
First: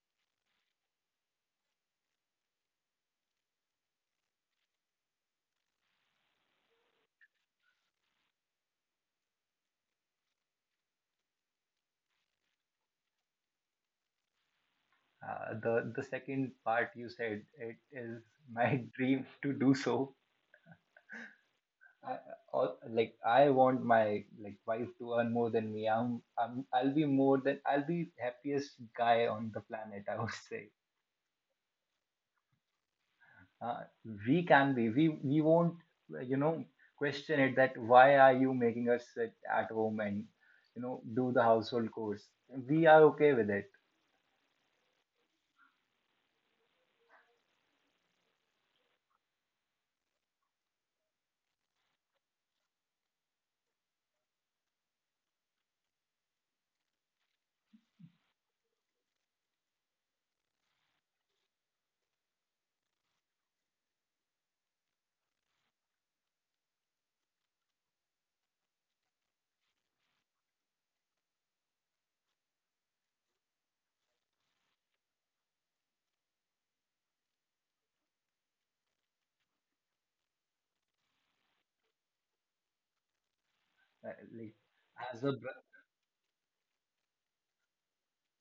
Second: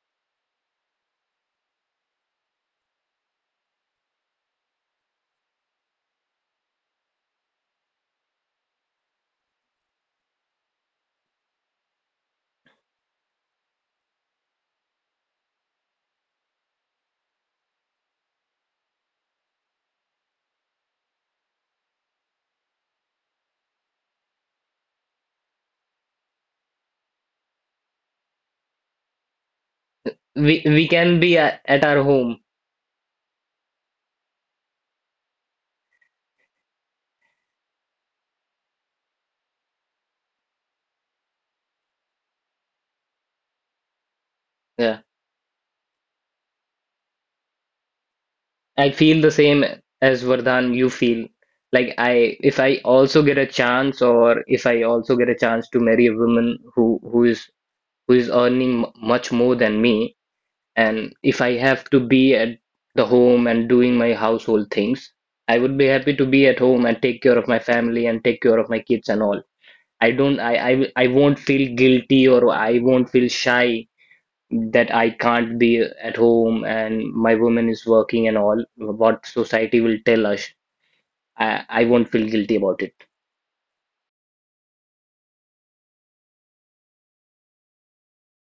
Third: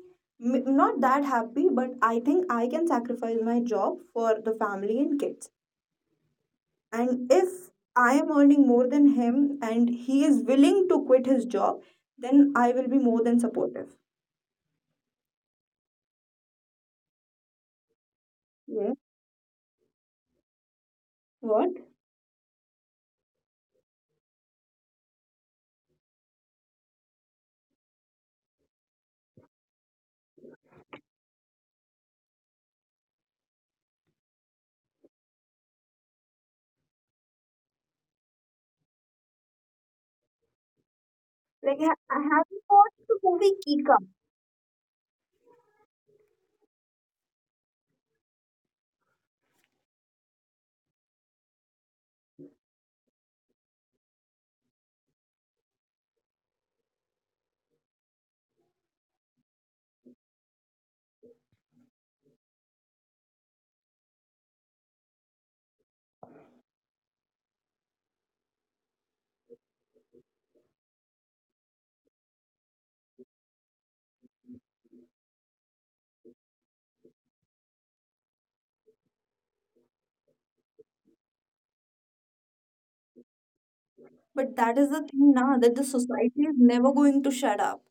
C: Not that happy, but I think I can sacrifice my job for the family and kids. And if I am earning more than him and he is willing to quit his job, then I will be more than supportive.
A: The second part you said, it is my
C: Yeah.
A: dream to do so.
C: What?
A: I, all, like I want my like wife to earn more than me. I'll be more than I'll be happiest guy on the planet, I would
B: We
A: say.
B: we can be at our home.
A: uh, we can be. We won't you know question it that why are you making us sit at home and do the household
C: Like,
A: chores.
C: I
A: We
C: haven't
A: are okay
C: watched the
A: with it.
C: movie Kika,
B: Yeah, I feel the same as Vardhan. You feel like I if I also get a chance, or if I also get a chance to marry a woman who who is who is earning much more than me, and if I have to be at the home and doing my household things, I would be happy to be at home and take care of my family and take care of my kids and all. I won't feel guilty, or I won't feel shy that I can't be at home and my woman is working and all what society will tell us. I won't feel guilty about it.
A: Uh, like
C: but
A: as
C: that
A: a
C: is the
A: br-
C: thing now that the society is never going to shut up.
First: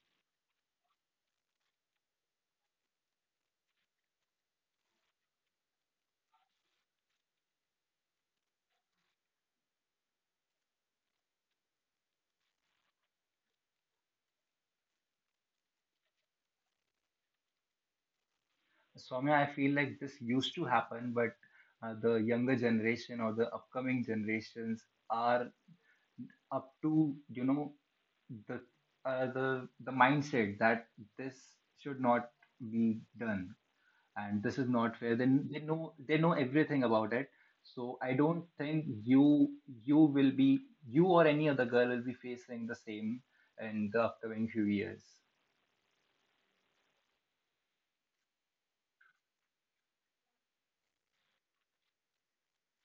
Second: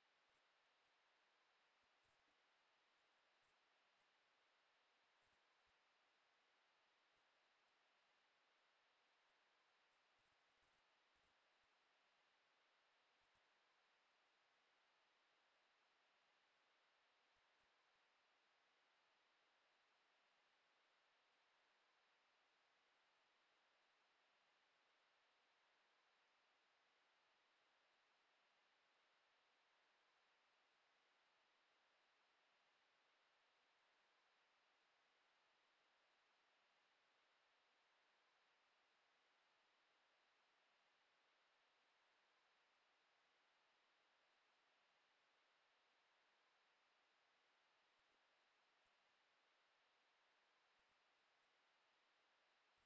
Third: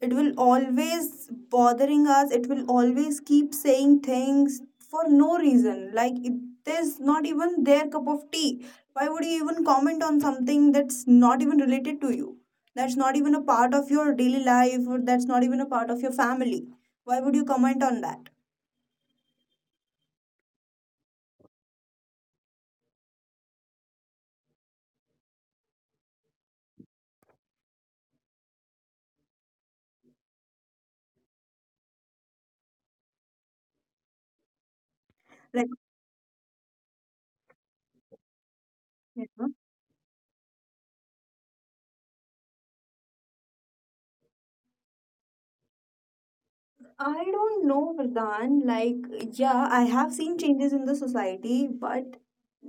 C: It will always bothering us. It will always keep saying things for no reason. Like, it is not even their cup of tea. Why would you even comment on something that's not even related to you? That's not even a part of your daily life, or that's not even a part of your family. Why would you comment on that?
A: Swami, I feel like this used to happen, but the younger generation or the upcoming generations are up to the the mindset that this should not be done and this is not fair. Then they know, everything about it. So I don't think
C: Like
A: you will be, you or any other girl will be facing the same in the upcoming few years.
C: I don't know, Vardhan. Yeah, I have seen changes in the society, but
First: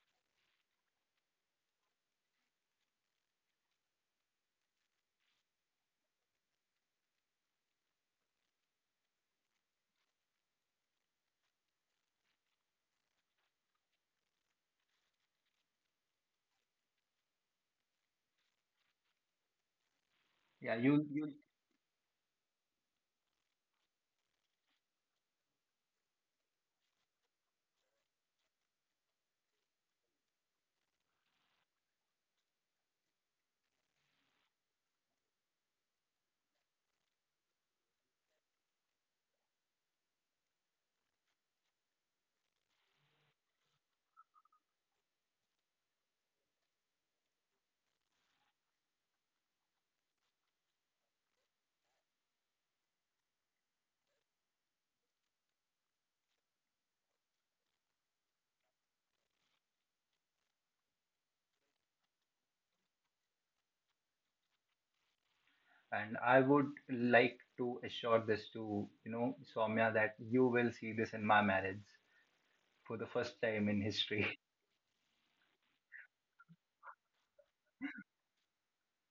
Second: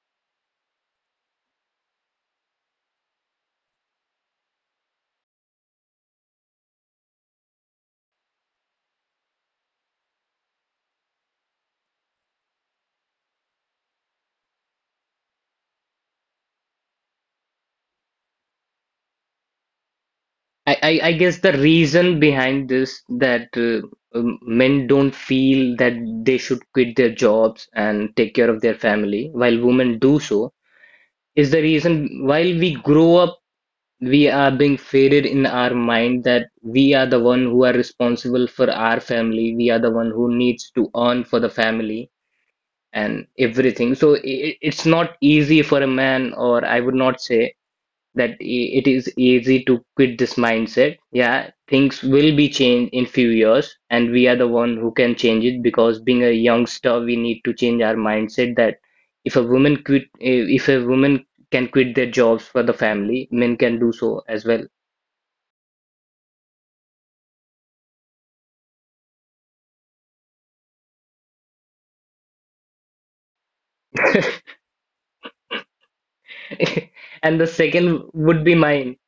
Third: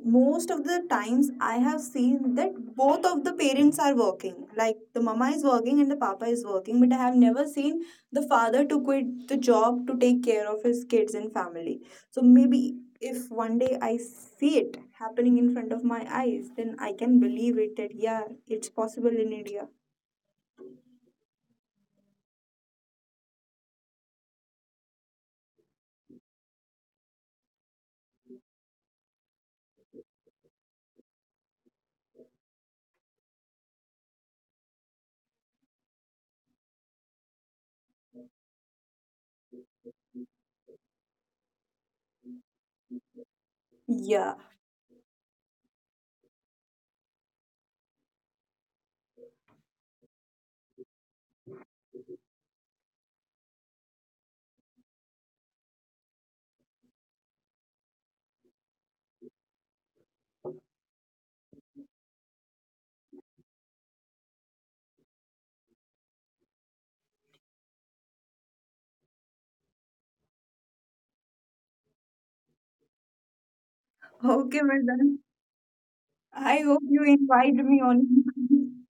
C: most of the times I have seen that both of the parents are working. Like, the mama is working and the papa is working, but I have never seen the father to quit the job to take care of his kids and family. So maybe if one day I see it happening in front of my eyes, then I can believe it that, yeah, it's possible in India.
A: Yeah
B: I, I,
A: you
B: I
A: you
B: guess the reason behind this, that men don't feel that they should quit their jobs and take care of their family while women do so, is the reason while we grow up. We are being faded in our mind that we are the one who are responsible for our family. We are the one who needs to earn for the family and everything. So
C: Yeah.
B: i- it's not easy for a man, or I would not say that it is easy to quit this mindset. Yeah, things will be changed in few years, and we are the one who can change it, because being a youngster, we need to change our mindset that if a woman quit, if a woman can quit their jobs for the family, men can do so as well.
A: And I would like to assure this to Soumya that you will see this in my marriage for the first time in history.
C: Okay, Vardhan. I hope you
B: And the
C: invite me
B: second
C: on.
B: would be mine.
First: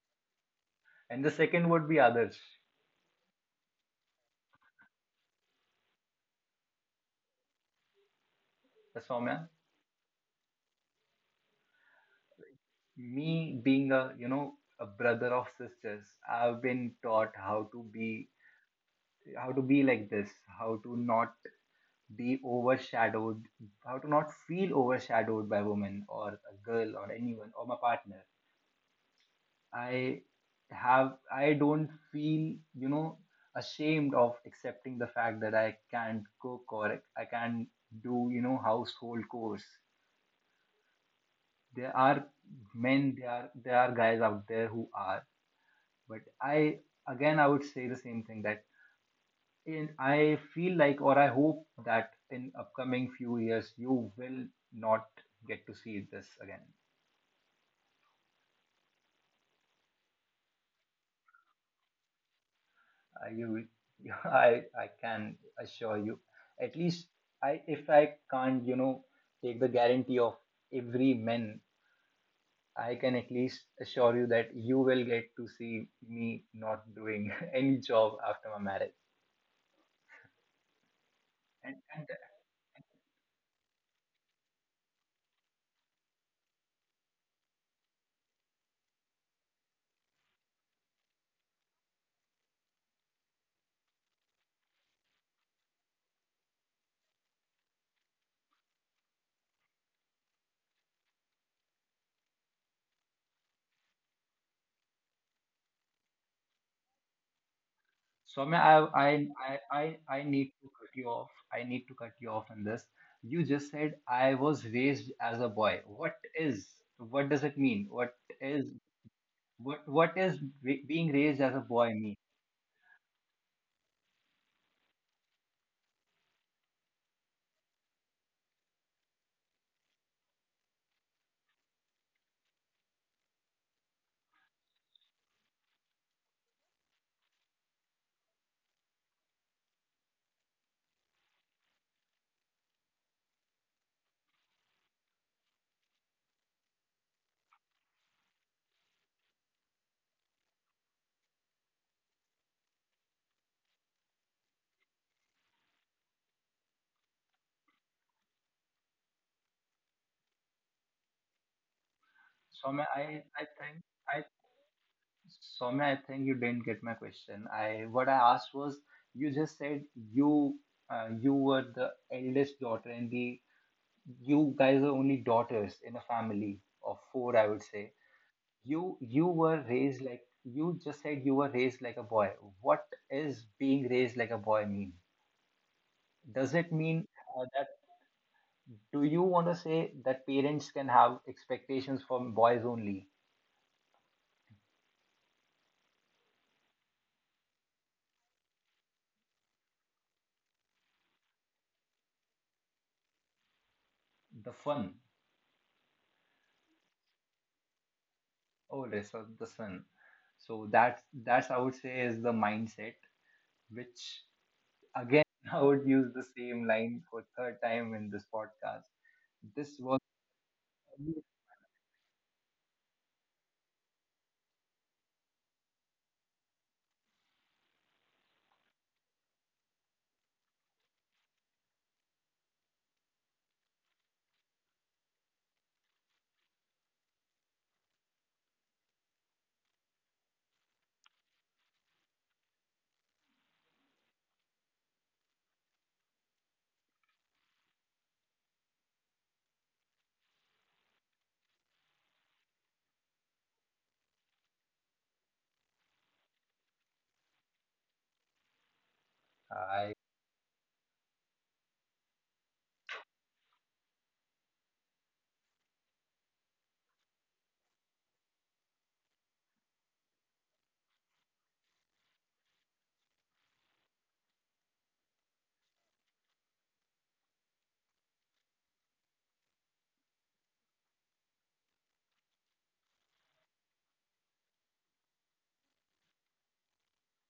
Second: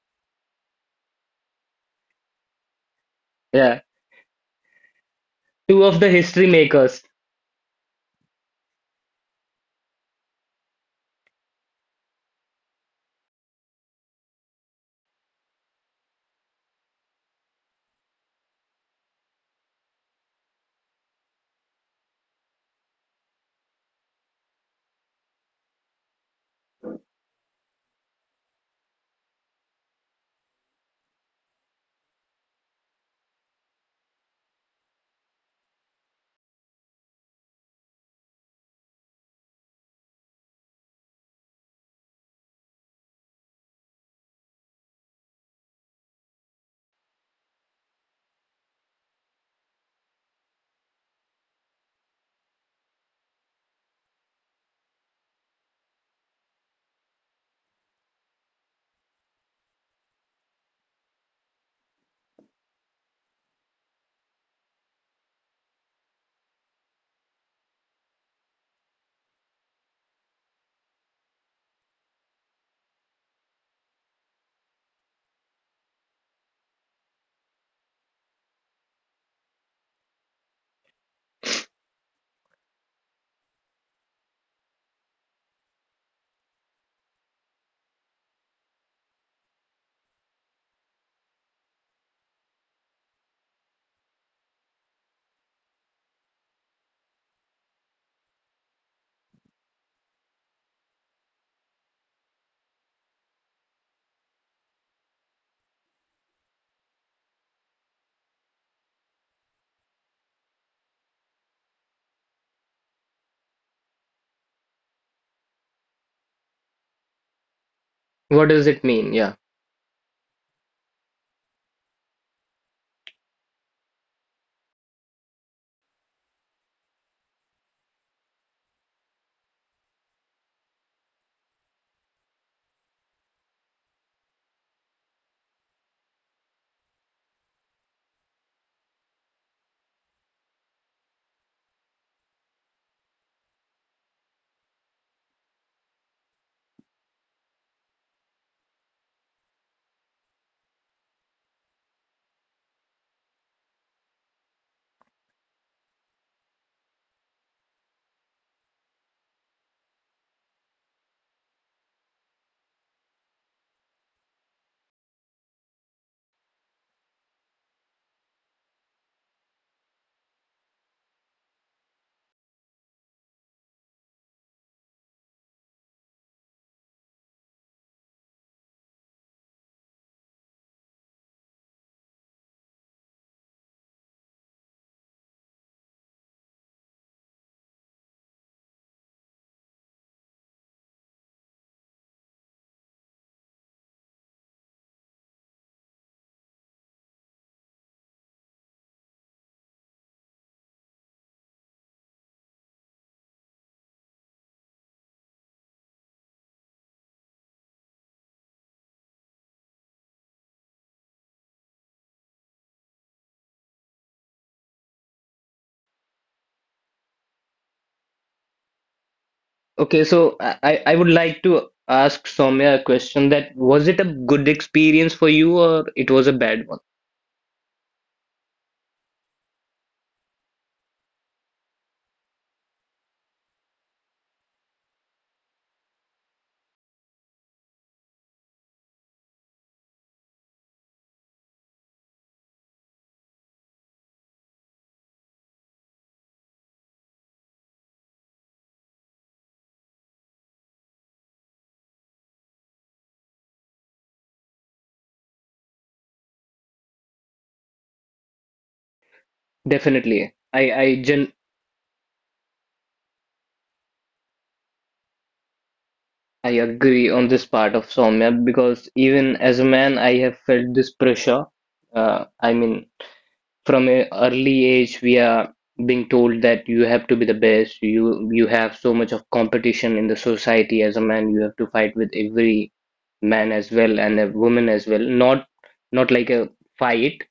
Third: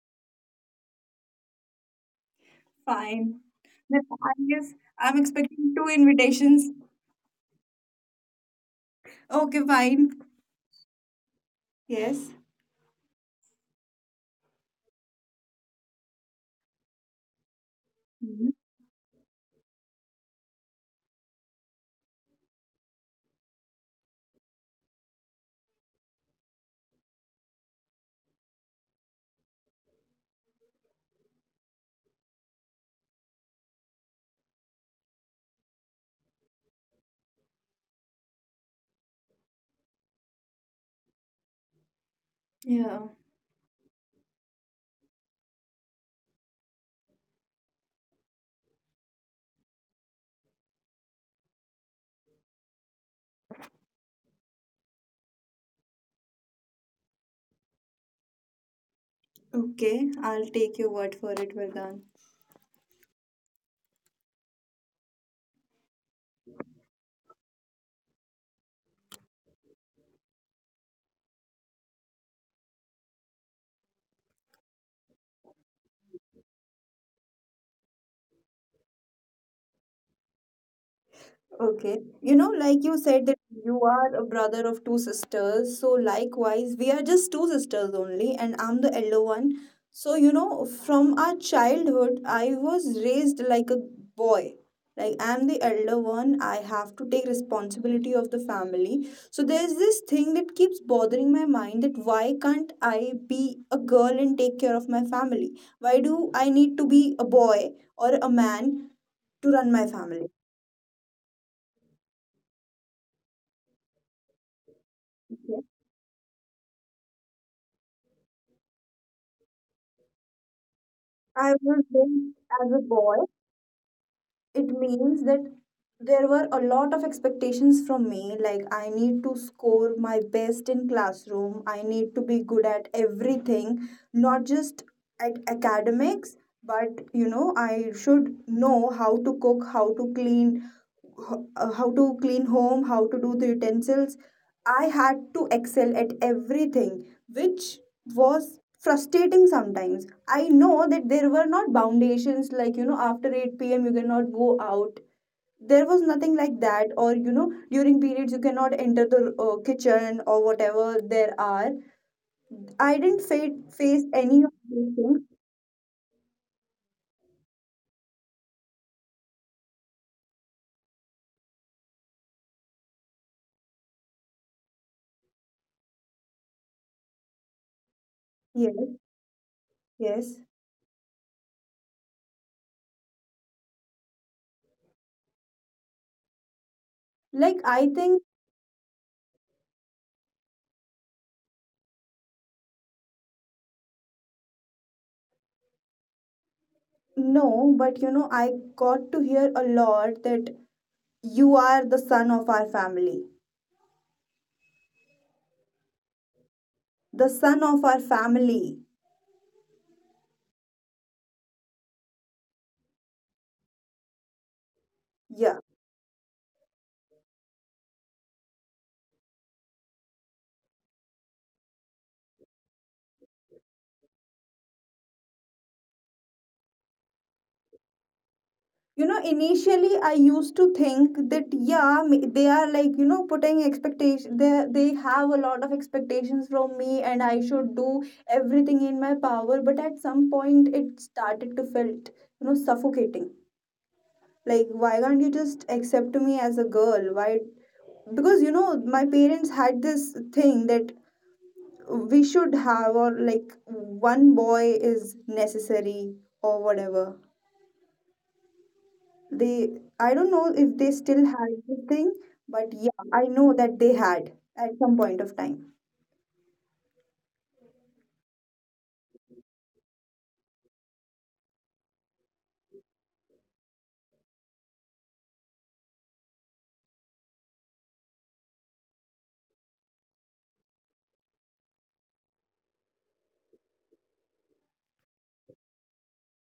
A: And the second would be others.
C: Fine.
B: Yeah.
C: Then I guess I'm expecting
B: Two
C: two
B: of the history
C: invitations.
B: makers.
A: Soumya,
C: Okay, fine. Yes.
A: me being a a brother of sisters, I've been taught how to be,
C: Mhm.
A: like this, how to not be overshadowed, how to not feel overshadowed by women or a girl or anyone or my partner. i I don't feel, ashamed of accepting the fact that I can't cook or I can't do, household chores. there are
C: Yeah.
A: there are guys out there who are. But I, again, I would say the same thing that in I feel like, or I hope that in upcoming few years you will not get to see this again.
C: Okay, I'll take your word for it, Vardhan.
A: Uh, you, you I can assure you. At least I, if I can't, take the guarantee of every man, I can at least assure you that you will get to see me not doing any job after my marriage.
C: Okay.
A: And
C: You know, like you said that you are a brother of two sisters. So likewise, we are just two sisters only, and I'm the elder one. So, you know, from our childhood, I was raised like a boy. Like, I'm the elder one, I have to take responsibility of the family. So there's this thing that keeps bothering my mind that why can't I be a girl and take care of my family? Why do I need to be a boy or a
A: Swami,
C: man to run my
A: I
C: family?
A: need to cut you off. I need to cut you off in this. You just said I was raised as a boy. What is? What does it mean? What
B: What
A: is?
B: does it mean? Yeah.
A: What is being raised as a
C: I
A: boy mean?
C: was raised as a boy. It means that there were a lot of expectations from me. Like, I need to score my best in classroom. I need to be good at everything, not just at academics, but you know, I should know how to cook, how to clean, how to clean home, how to do the utensils. I had to excel at everything, which was frustrating sometimes. I know that there were not foundations like, you know, after 8 p.m. you cannot go out. There was nothing like that, or you know, during periods you cannot enter the kitchen or whatever there are. I
A: Swami,
C: didn't fa-
A: I think
C: face any
A: I
C: of these things.
A: I think you didn't get my question. I What I asked was, you just said you you were the eldest daughter and the you guys are only daughters in a family of four, I would say.
C: Yes,
A: You were
C: yes.
A: raised like, you just said you were raised like a boy. What is being raised like a boy mean? Does it mean
C: Like, I
A: that,
C: think
A: do you want to say that parents can have expectations from boys only?
C: no, but you know, I got to hear a lot that you are the son of our family.
A: The fun,
C: The son of our family.
A: oh, this is the fun. So that's I would say is the mindset which
C: Yeah,
A: again I would use the same line for third time in this podcast. This was
B: Okay, so I would like to ask Soumya a question, that was it a good experience for you, or it was a bad one?
C: you know, initially I used to think that, they are, like, you know, putting expectation. They they have a lot of expectations from me and I should do everything in my power, but at some point it started to felt, you know, suffocating. Like, why can't you just accept me as a girl? Why? Because you know my parents had this thing that we should have, or like, one boy is necessary or whatever.
A: I
B: Definitely.
C: They,
B: I,
C: I
B: I
C: don't
B: gen
C: know if they still had this thing, but yeah, I know that they had at some point of
B: I
C: time.
B: agree on this part of Soumya, because even as a man I have felt this pressure. I mean, from an early age we are being told that you have to be the best. You have so much of competition in the society. As a man you have to fight with every man as well and a woman as well, not like a fight,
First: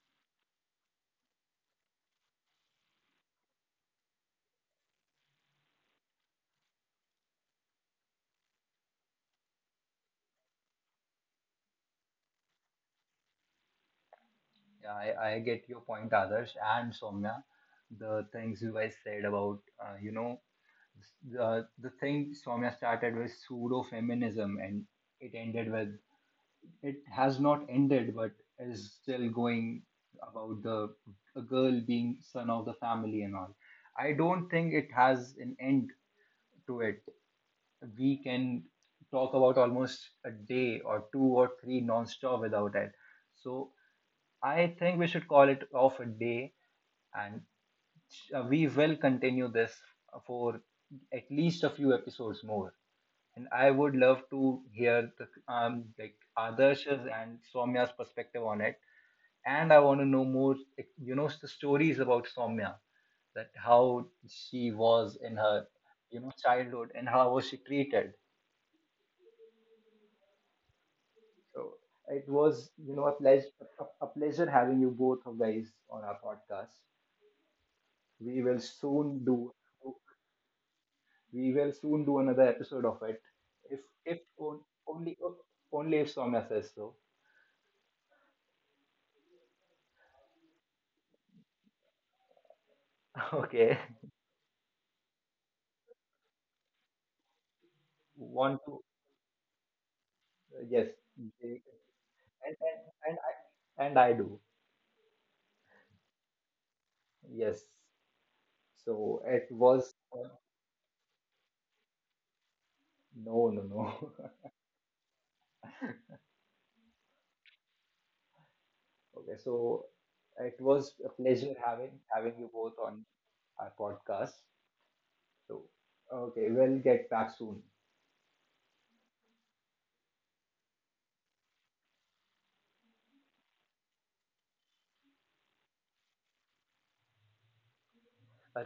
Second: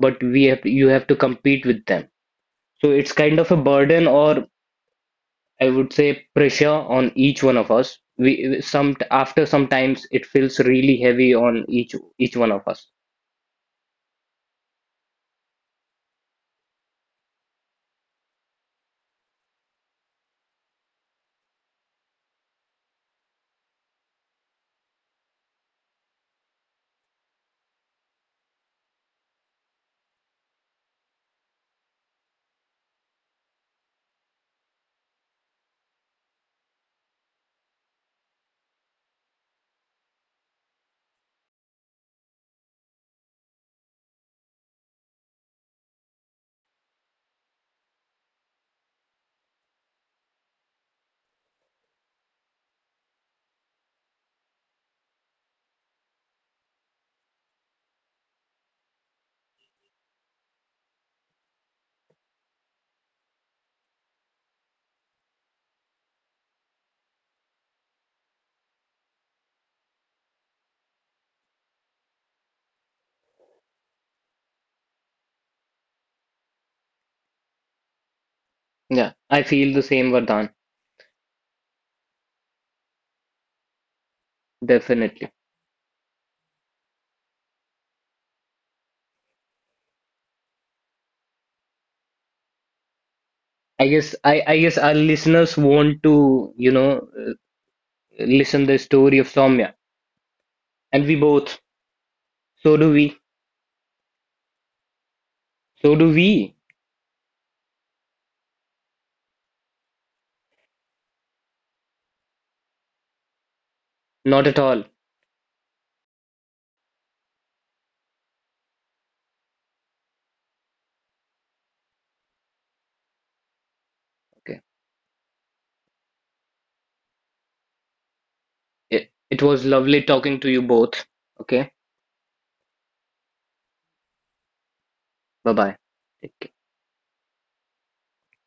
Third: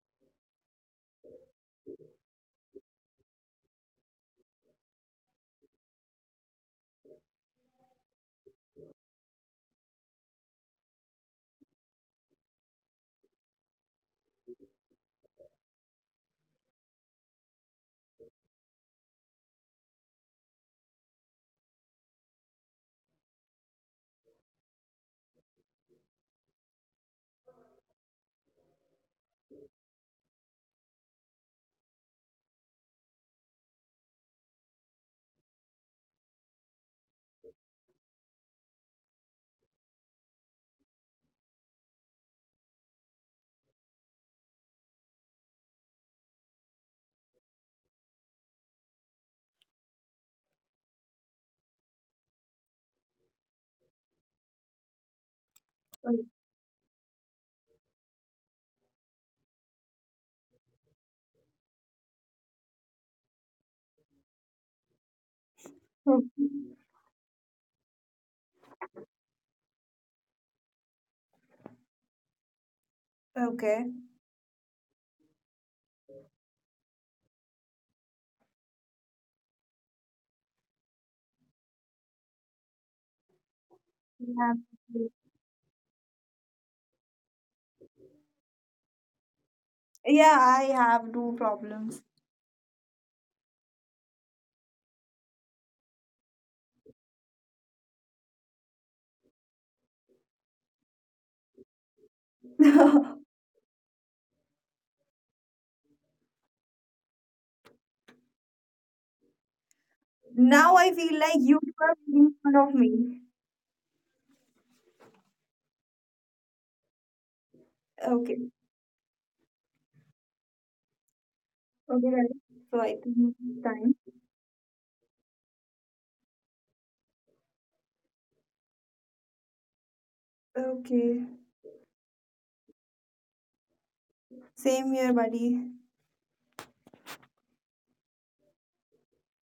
B: but we have you have to compete with them. So it's kind of a burden, or I would say pressure, on each one of us. We some after sometimes it feels really heavy on each one of us.
A: Yeah, I get your point, Adarsh and Soumya. The things you guys said about, the thing Soumya started with pseudo feminism, and it ended with, it has not ended, but is still going, about the a girl being son of the family and all. I don't think it has an end to it. We can talk about almost a day or two or three non-stop without it. So I think we should call it off a day and we will continue this for at least a few episodes more. And I would love to hear the, like Adarsh's and Soumya's perspective on it. And I want to know more, like, the stories about Soumya, that how she was in her
C: Mm.
A: childhood and how was she treated. So it was, you know, a pleasure,
C: Okay.
A: a pleasure having you both of guys on our podcast. We will
B: Yeah,
A: soon
B: I
A: do.
B: feel the same, Vardhan.
A: We will soon do another episode of it. If
C: Yeah,
A: if on, only
B: Definitely.
A: if Soumya says so.
C: Yeah, I have two problems.
A: Okay.
B: I guess our listeners want to,
A: Want
B: listen the
A: to,
B: story of Soumya,
A: yes.
B: and we both.
A: they- And
B: So
A: and,
B: do
A: and
B: we.
A: I, do.
B: So do we.
A: Yes. So it
C: Now
A: was,
C: I feel like you two are making fun of me.
A: no, no, no.
B: Not at all.
C: Okay.
A: Okay. So it was a
C: Okay, guys.
A: pleasure
C: So
A: having
C: I think
A: you both
C: it's
A: on
C: time.
A: our podcast.
B: Okay.
A: So okay, we'll get back soon.
B: It was lovely
C: Okay.
B: talking to you both. Okay.
C: Same here, buddy.
B: Bye bye. Take care.